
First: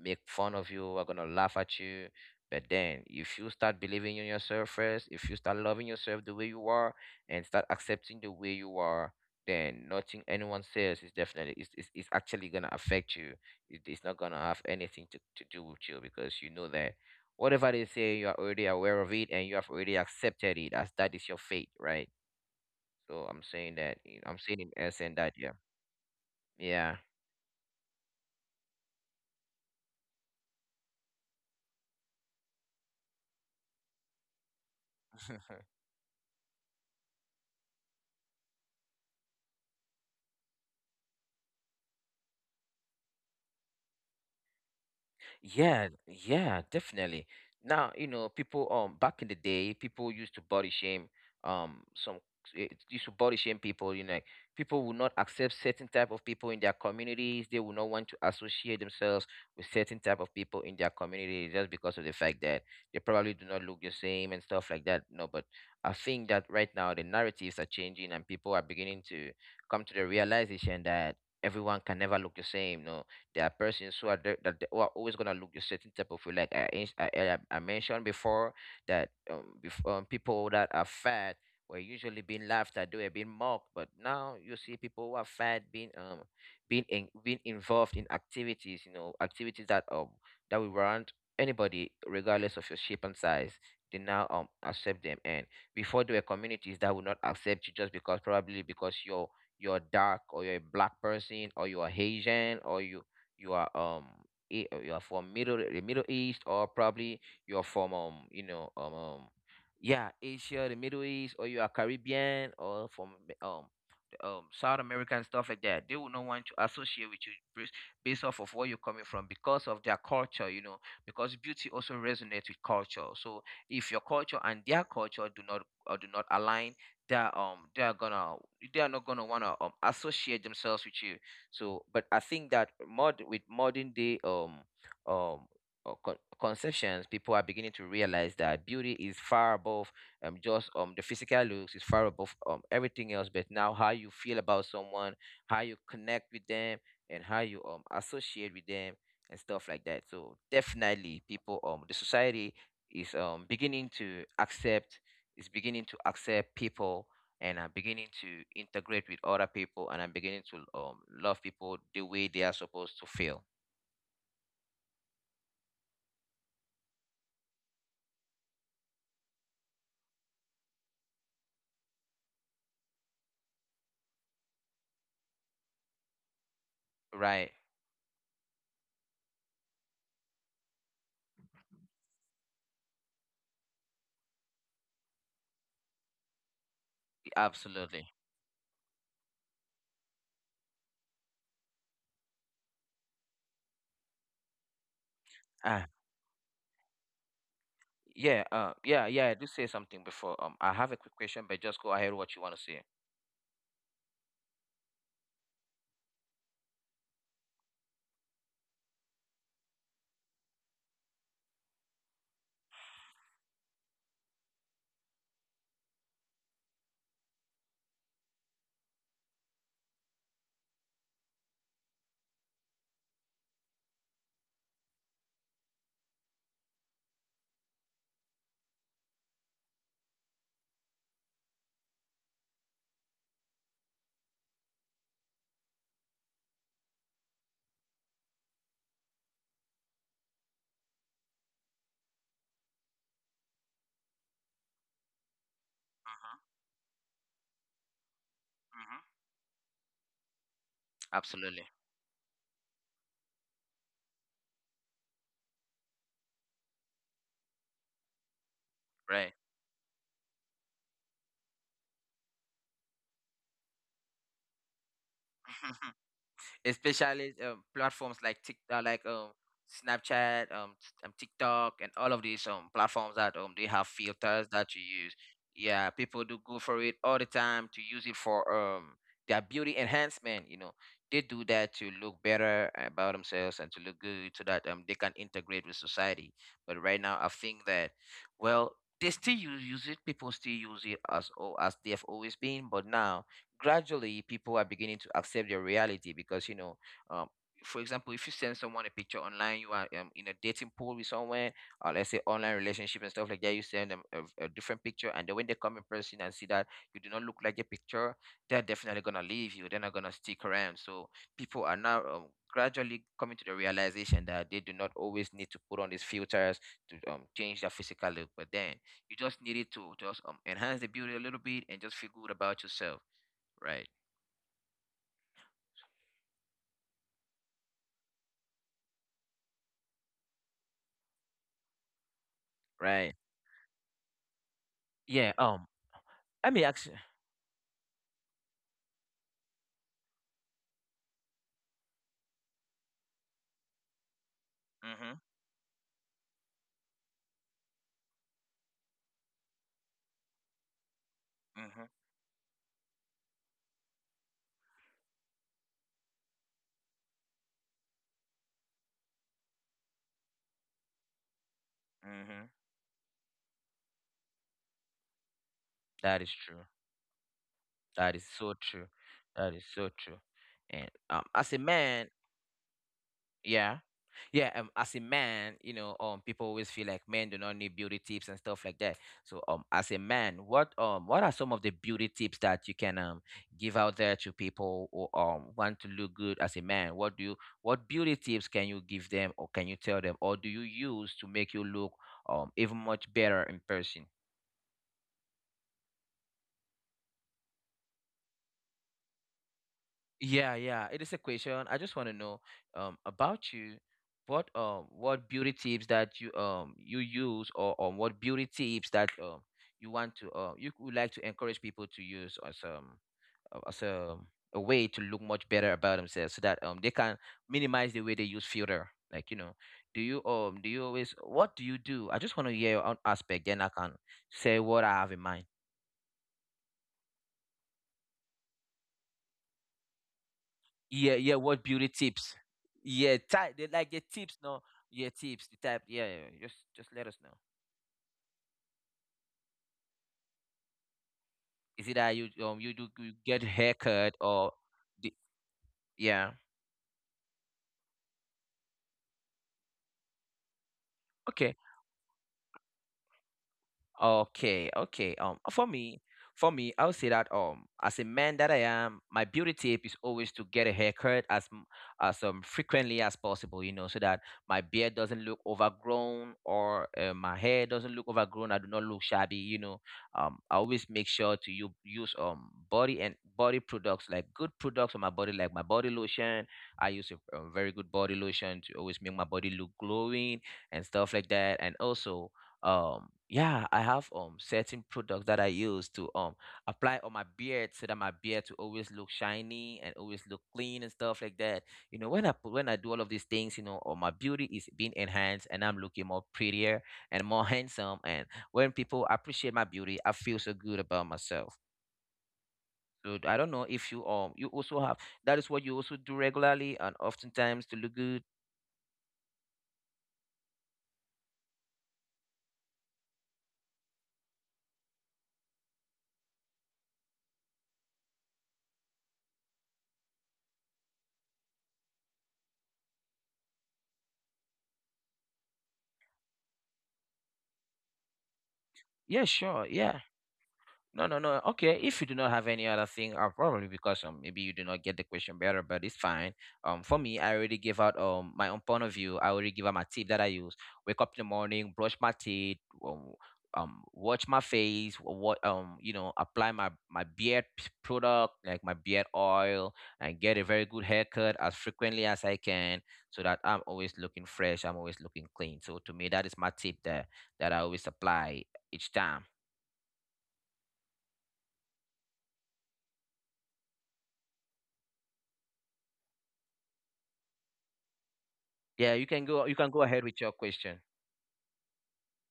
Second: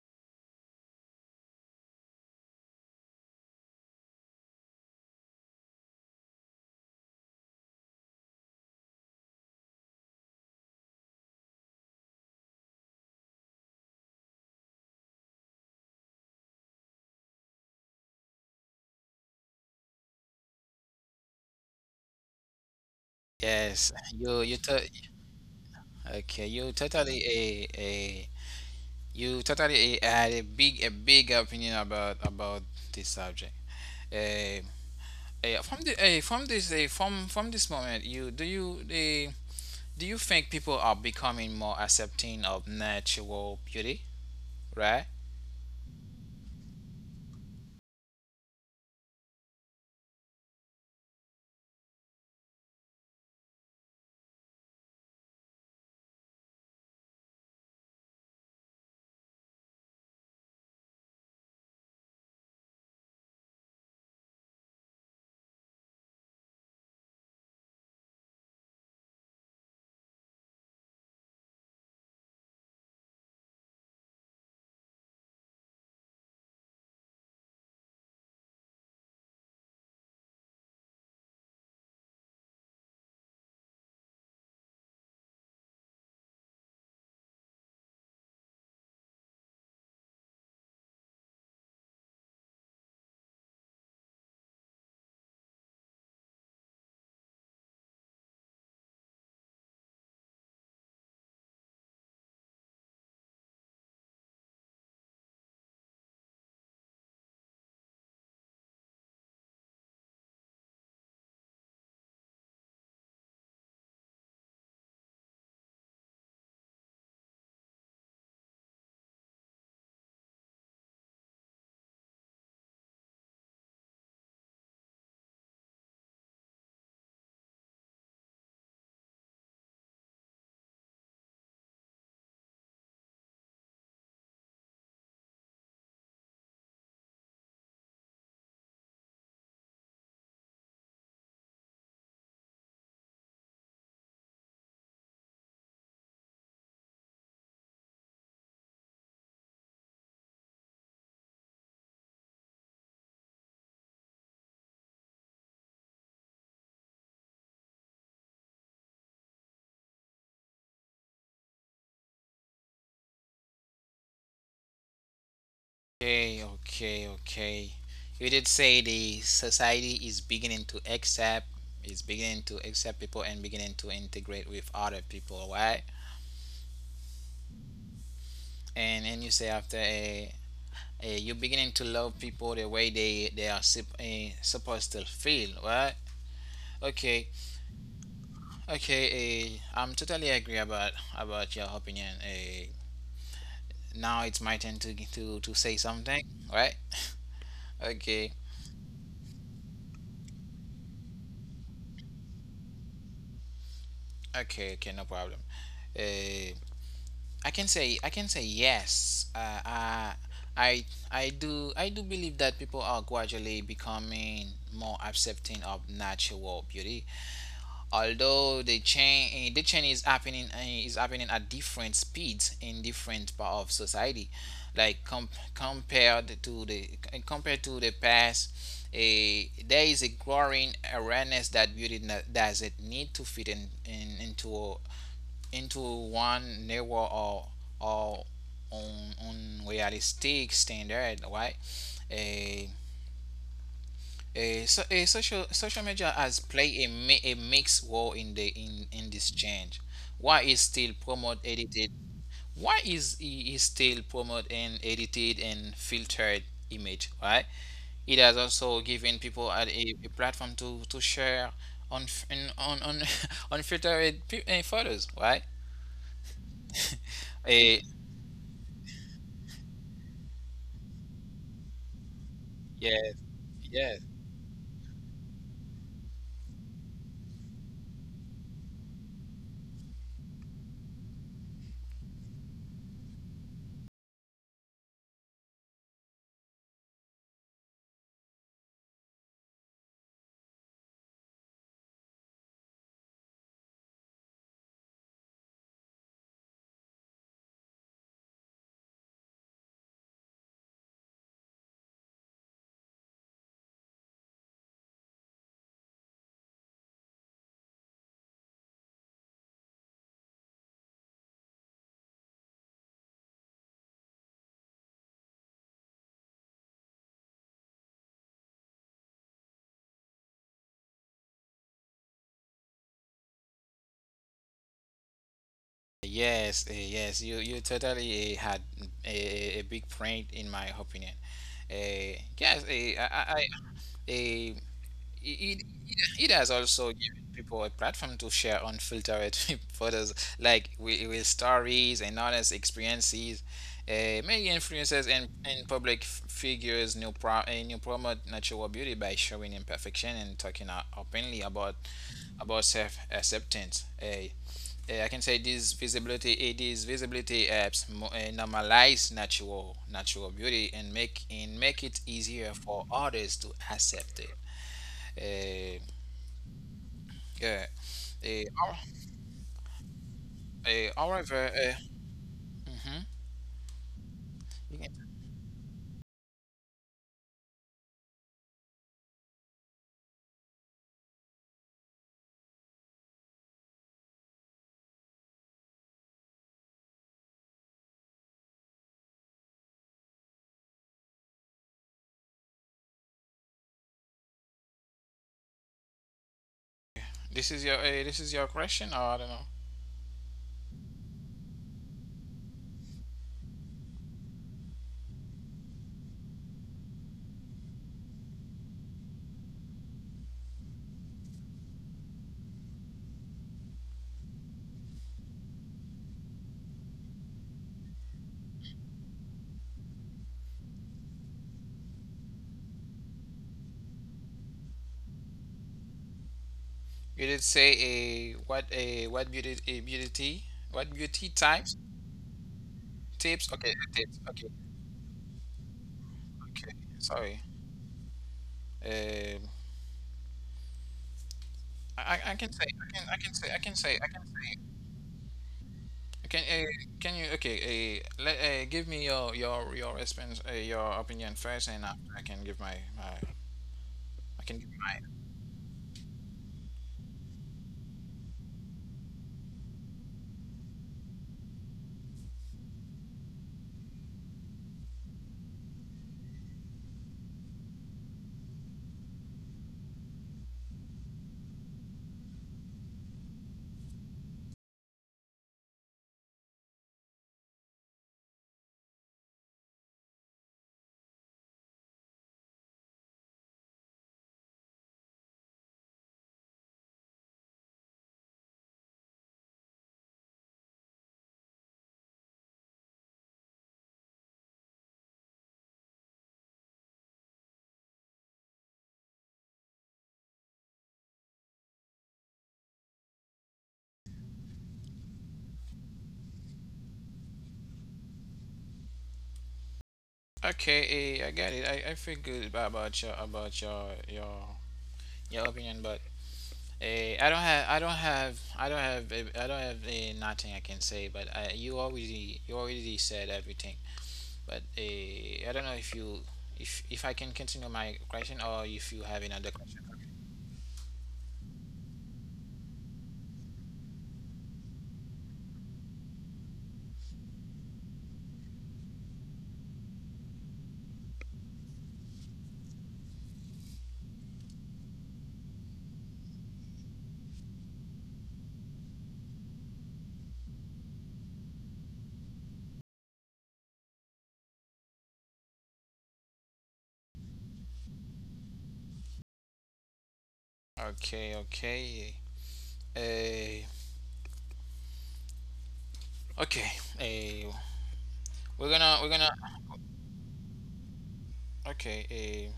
Speaker 2: make fun of you, who are going to laugh at you. But then if you start believing in yourself first, if you start loving yourself the way you are and start accepting the way you are, then nothing anyone says is definitely is actually going to affect you. It's not going to have anything to do with you, because you know that whatever they say, you are already aware of it and you have already accepted it as that is your fate, right? So I'm saying
Speaker 1: Yes,
Speaker 2: that,
Speaker 1: you
Speaker 2: I'm
Speaker 1: you
Speaker 2: saying
Speaker 1: t
Speaker 2: in essence that, yeah,
Speaker 1: Okay,
Speaker 2: yeah.
Speaker 1: you totally a, had a big opinion about this subject. Uh, from the from this from this moment, you do you do you think people are becoming more accepting of natural beauty, right?
Speaker 2: Yeah, yeah, definitely. Now, you know, people back in the day, people used to body shame um some people, you know, like, people will not accept certain type of people in their communities. They will not want to associate themselves with certain type of people in their community, just because of the fact that they probably do not look the same and stuff like that. No, but I think that right now the narratives are changing and people are beginning to come to the realization that everyone can never look the same. No, there are persons who are there, who are always gonna look a certain type of way. Like I ins- I mentioned before that people that are fat were usually being laughed at, they were being mocked. But now you see people who are fat being being in, being involved in activities, you know, activities that that we warrant anybody, regardless of your shape and size. They now accept them. And before, there were communities that would not accept you just because probably because you're dark, or you're a black person, or you're Haitian, or you are you are from Middle East, or probably you're from Asia, the Middle East, or you are Caribbean, or from um South America and stuff like that. They will not want to associate with you based, based off of where you're coming from, because of their culture, you know, because beauty also resonates with culture. So if your culture and their culture do not or do not align, they are gonna they are not gonna wanna associate themselves with you. So, but I think that modern day um conceptions, people are beginning to realize that beauty is far above just the physical looks, is far above everything else. But now, how you feel about someone, how you connect with them, and how you associate with them and stuff like that. So definitely, people the society is beginning to accept is beginning to accept people, and I'm beginning to integrate with other people, and I'm beginning to love people the way they are supposed to feel.
Speaker 1: Okay, okay, okay. You did say the society is beginning to accept, is beginning to accept people and beginning to integrate with other people, right?
Speaker 2: Right.
Speaker 1: And you say after a you're beginning to love people the way they are supposed to feel, right? Okay.
Speaker 2: Absolutely.
Speaker 1: Okay, I'm totally agree about your opinion. Now it's my turn to to say
Speaker 2: Ah.
Speaker 1: something, right? Okay.
Speaker 2: Yeah, yeah, yeah. I do say something before. I have a quick question, but just go ahead. What you want to say?
Speaker 1: Okay, okay no problem. uh, I can say yes, I I do believe that people are gradually becoming more accepting of natural beauty, although the change is happening is happening at different speeds in different part of society, like com- compared to the compared to the past. A, there is a growing awareness that beauty doesn't need to fit in into one narrow, or unrealistic standard, right? Eh, so, social media has played a, a mixed role in the in this
Speaker 2: Hmm.
Speaker 1: change. Why is still promote edited?
Speaker 2: Absolutely.
Speaker 1: Why is i- is still promote and edited and filtered image? Right. It has also given people
Speaker 2: Right.
Speaker 1: a platform to share on on unfiltered photos. Right. Uh,
Speaker 2: Especially platforms like Snapchat, TikTok, and all of
Speaker 1: yes.
Speaker 2: these platforms
Speaker 1: Yes.
Speaker 2: that they have filters that you use. Yeah, people do go for it all the time to use it for their beauty enhancement. You know, they do that to look better about themselves and to look good, so that they can integrate with society. But right now, I think that, well, they still use it. People still use it as they have always been, but now gradually people are beginning to accept their reality because um, for example, if you send someone a picture online, you are in a dating pool with someone, or let's say online relationship and stuff like that, you send them a different picture, and then when they come in person and see that you do not look like a picture, they're definitely going to leave you, they're not going to stick around. So people are now gradually coming to the realization that they do not always need to put on these filters to change their physical look, but then you just needed to just enhance the beauty a little bit and just feel good about yourself. Right.
Speaker 1: Yes, yes, you totally had a big point in my opinion. Yes,
Speaker 2: Right.
Speaker 1: I, eh,
Speaker 2: Yeah.
Speaker 1: it, it, it has
Speaker 2: I mean,
Speaker 1: also
Speaker 2: actually.
Speaker 1: given people a platform to share unfiltered photos, like with stories and honest experiences. Many influencers
Speaker 2: Mhm.
Speaker 1: and public figures new promote natural beauty by showing imperfection and talking openly
Speaker 2: Mhm.
Speaker 1: about self acceptance. I can say these visibility these visibility apps normalize natural beauty and make it easier
Speaker 2: Mhm.
Speaker 1: for others to accept it. Eh,
Speaker 2: That is true.
Speaker 1: yeah.
Speaker 2: That
Speaker 1: Eh,
Speaker 2: is so
Speaker 1: hor-
Speaker 2: true. That is so true. And
Speaker 1: However,
Speaker 2: as a man.
Speaker 1: mhm.
Speaker 2: Yeah.
Speaker 1: You
Speaker 2: Yeah,
Speaker 1: can-
Speaker 2: as a man, you know, people always feel like men do not need beauty tips and stuff like that. So, as a man, what are some of the beauty tips that you can give out there to people who want to look good as a man? What beauty tips can you give them, or can you tell them, or do you use to make you look even much better in person?
Speaker 1: this is your this is your question, or I don't know.
Speaker 2: Yeah, yeah. It is a question. I just want to know about you. What beauty tips that you you use, or on what beauty tips that you want to you would like to encourage people to use as a way to look much better about themselves so that they can minimize the way they use filter. Like, you know, do you do you always, what do you do? I just want to hear your own aspect, then I can say what I have in mind.
Speaker 1: You did say a what beauty a beauty what beauty
Speaker 2: Yeah,
Speaker 1: types
Speaker 2: yeah, what beauty tips?
Speaker 1: tips?
Speaker 2: Yeah,
Speaker 1: Okay,
Speaker 2: type they
Speaker 1: tips.
Speaker 2: like
Speaker 1: Okay,
Speaker 2: the tips, no, yeah, tips, the type, yeah, yeah,
Speaker 1: okay.
Speaker 2: yeah, just
Speaker 1: Sorry.
Speaker 2: let us know.
Speaker 1: Um,
Speaker 2: Is
Speaker 1: I
Speaker 2: it
Speaker 1: can
Speaker 2: that
Speaker 1: say
Speaker 2: you um
Speaker 1: I
Speaker 2: you
Speaker 1: can
Speaker 2: do
Speaker 1: say I
Speaker 2: you
Speaker 1: can
Speaker 2: get
Speaker 1: say I can say.
Speaker 2: haircut or the,
Speaker 1: Can uh,
Speaker 2: yeah.
Speaker 1: can you okay? Let give me your response, your opinion first, and I
Speaker 2: Okay.
Speaker 1: I can give my I can give my.
Speaker 2: Okay, okay. For me, I would say that as a man that I am, my beauty tip is always to get a haircut as frequently as possible. You know, so that my beard doesn't look overgrown, or my hair doesn't look overgrown. I do not look shabby. You know, I always make sure to you use body and body products, like good products on my body, like my body lotion. I use a very good body lotion to always make my body look glowing and stuff like that. And also yeah, I have certain products that I use to apply on my beard so that my beard to always look shiny and always look clean and stuff like that. You know, when I do all of these things, you know, or my beauty is being enhanced, and I'm looking more prettier and more handsome. And when people appreciate my beauty, I feel so good about myself. So I don't know if you you also have that is what you also do regularly and oftentimes to look good.
Speaker 1: Okay, I got it. I feel good about your about your your opinion, but I don't have I don't have I don't have I don't have nothing I can say. But I, you already said everything. But I don't know if you if I can continue my question, or if you have another
Speaker 2: Yeah,
Speaker 1: question.
Speaker 2: sure, yeah. No, no, no. Okay, if you do not have any other thing, probably because maybe you do not get the question better, but it's fine. For me, I already gave out my own point of view. I already give out my tip that I use. Wake up in the morning, brush my teeth, watch my face, what you know, apply my beard product, like my beard oil, and get a very good haircut as frequently as I can, so that I'm always looking fresh. I'm always looking clean. So to me, that is my tip there that I always apply each time.
Speaker 1: Okay, okay. Uh, Okay, eh, we're gonna we're
Speaker 2: Yeah,
Speaker 1: gonna
Speaker 2: you can go. You can go ahead with your question.
Speaker 1: okay.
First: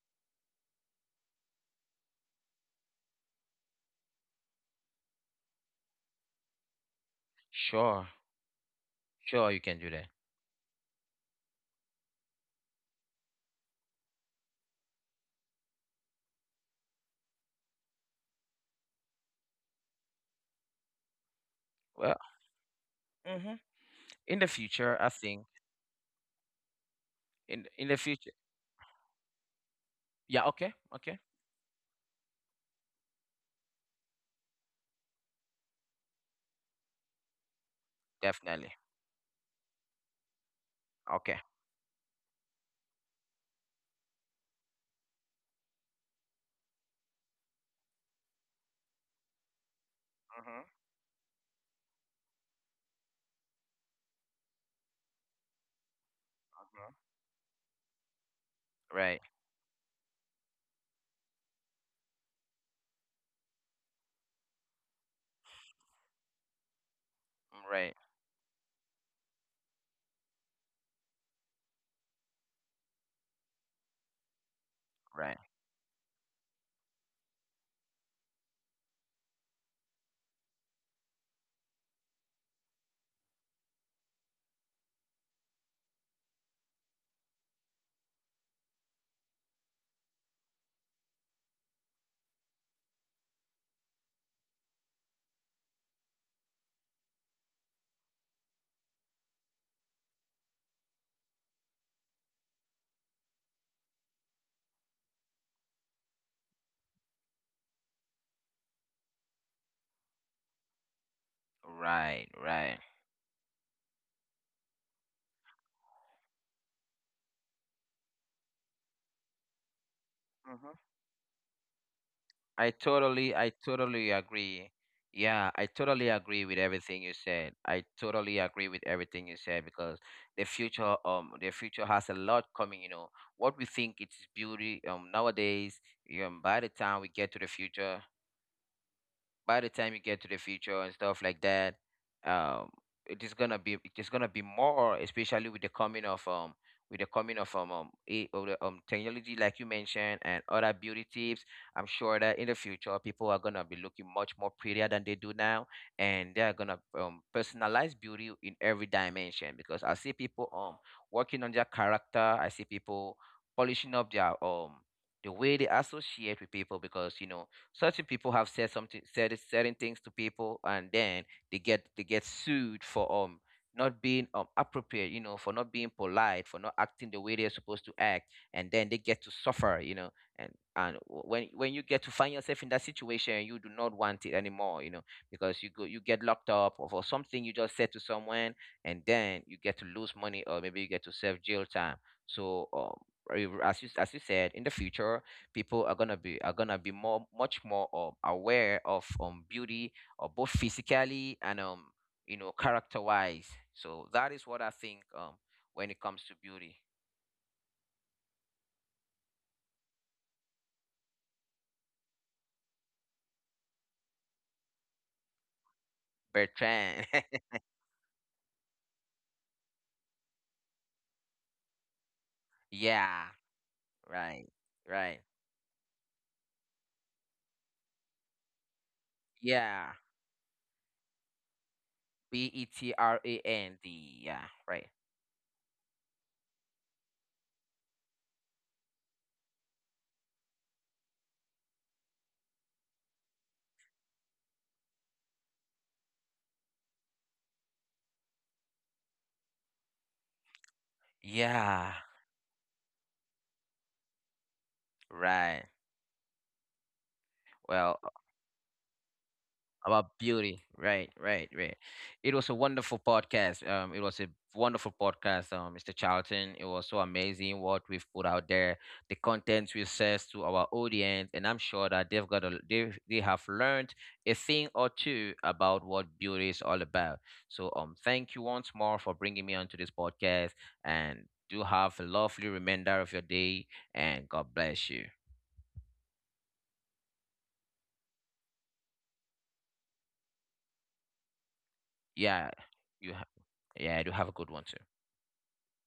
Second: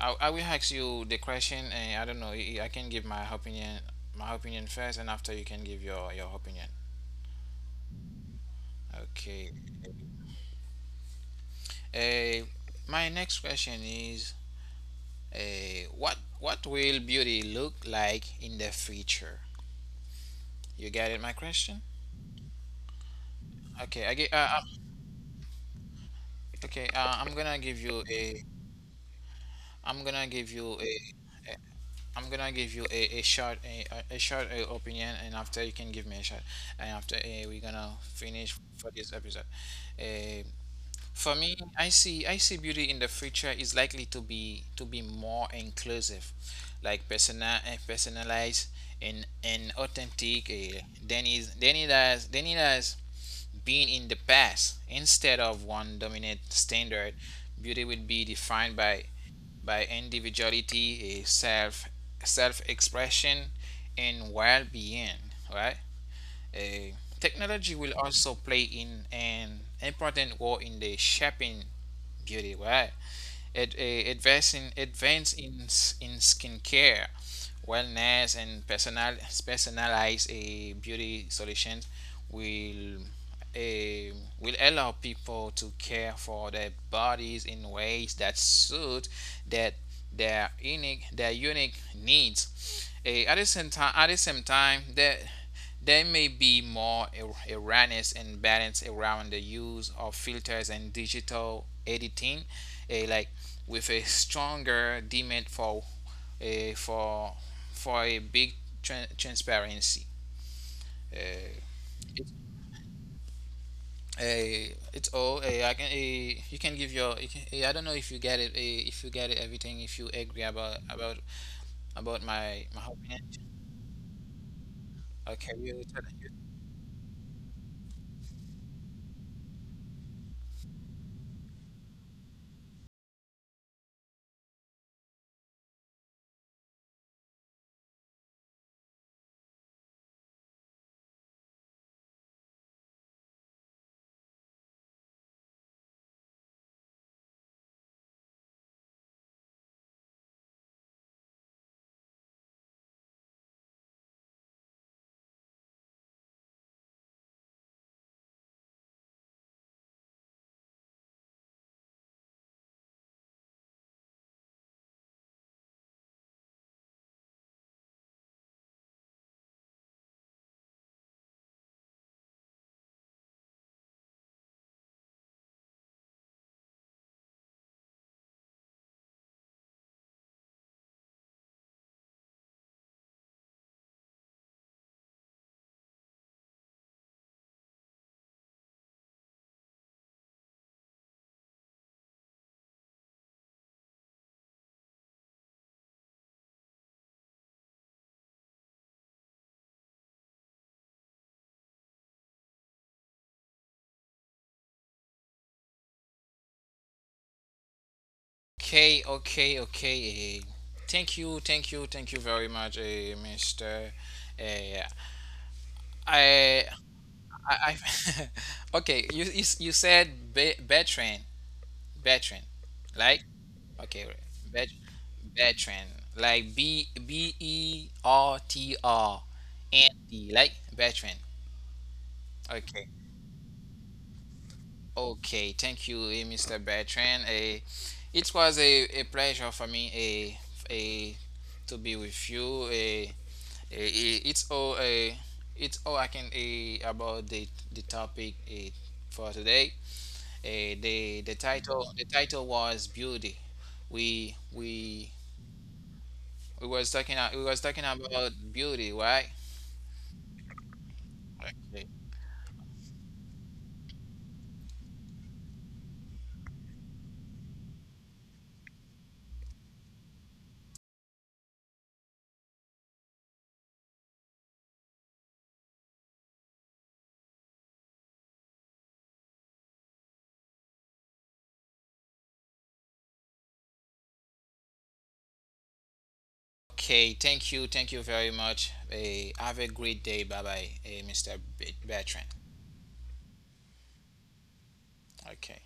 Speaker 1: I will ask you the question, and I don't know. I can give my opinion first, and after you can give your opinion.
Speaker 2: Sure, sure,
Speaker 1: Okay.
Speaker 2: you can do that.
Speaker 1: eh, my next question is, what will beauty look like in the future? You get it, my question?
Speaker 2: Well, hmm, in
Speaker 1: Okay,
Speaker 2: the
Speaker 1: I get.
Speaker 2: future, I think
Speaker 1: Okay, I'm gonna
Speaker 2: in the
Speaker 1: give you
Speaker 2: future.
Speaker 1: a. I'm gonna
Speaker 2: Yeah.
Speaker 1: give
Speaker 2: Okay.
Speaker 1: you a.
Speaker 2: Okay.
Speaker 1: I'm gonna give you a short a short opinion, and after you can give me a shot, and after we're gonna finish
Speaker 2: Definitely.
Speaker 1: for this episode. Uh, for
Speaker 2: Okay.
Speaker 1: me, I see beauty in the future is likely to be more inclusive, like personal and personalized and authentic.
Speaker 2: Hmm.
Speaker 1: Than is than it has been in the past. Instead of one dominant standard, beauty will be defined
Speaker 2: Right.
Speaker 1: by individuality, a self self expression, and well being. Right? A technology
Speaker 2: Right.
Speaker 1: will also play in an important role in the shaping beauty. Right? Advance in
Speaker 2: Right.
Speaker 1: advance in skincare, wellness, and personal personalized beauty solutions will eh, will allow people to care for their bodies in ways that suit that their unique needs. At the same time, that there may be more awareness and balance around the use of filters and digital editing, like with a stronger demand for a for for a big transparency. Uh, it,
Speaker 2: Right. Right.
Speaker 1: it's all I can you can give your you can, I don't know if you get it if you get it everything, if you agree about my opinion.
Speaker 2: I totally agree.
Speaker 1: Okay,
Speaker 2: Yeah,
Speaker 1: we
Speaker 2: I
Speaker 1: will tell
Speaker 2: totally
Speaker 1: you.
Speaker 2: agree with everything you said. I totally agree with everything you said because the future has a lot coming. You know, what we think it's beauty, nowadays, by the time we get to the future, by the time you get to the future and stuff like that, um, it is gonna be more, especially with the coming of with the coming of technology like you mentioned and other beauty tips. I'm sure that in the future people are gonna be looking much more prettier than they do now, and they are gonna personalize beauty in every dimension. Because I see people working on their character. I see people polishing up their the way they associate with people, because you know, certain people have said certain things to people, and then they get sued for not being appropriate, you know, for not being polite, for not acting the way they're supposed to act, and then they get to suffer, you know. And when you get to find yourself in that situation, you do not want it anymore, you know, because you get locked up or for something you just said to someone, and then you get to lose money, or maybe you get to serve jail time. So as you said, in the future people are gonna be more much more aware of beauty, both physically and you know, character wise. So that is what I think when it comes to beauty.
Speaker 1: Okay, okay, okay. Thank you, thank you, thank you very much, Mister. Yeah. I
Speaker 2: Bertrand.
Speaker 1: I okay. You said be, veteran. Veteran, like
Speaker 2: Yeah.
Speaker 1: okay,
Speaker 2: Right.
Speaker 1: vet,
Speaker 2: Right.
Speaker 1: veteran, like B B E R T R N
Speaker 2: Yeah.
Speaker 1: E, like veteran. Okay,
Speaker 2: Bertrand. Yeah. Right.
Speaker 1: okay, thank you, Mr. Bertrand. It was a pleasure for me a to be with you. It's all it's all I can about the topic for today. The the title
Speaker 2: Yeah.
Speaker 1: the title was beauty. We we
Speaker 2: Right.
Speaker 1: we was talking
Speaker 2: Well,
Speaker 1: about beauty, right?
Speaker 2: about beauty, right, right, right.
Speaker 1: Okay.
Speaker 2: It was a wonderful podcast, it was a wonderful podcast, Mr. Charlton. It was so amazing what we've put out there, the contents we assess to our audience, and I'm sure that they've got a, they have learned a thing or two about what beauty is all about. So thank you once more for bringing me onto this podcast, and do have a lovely remainder of your day, and God bless you.
Speaker 1: Okay, thank you very much. Have a great day. Bye bye, Mr. Bertrand.
Speaker 2: Yeah. you ha- yeah, do have a good one too.
Speaker 1: Okay.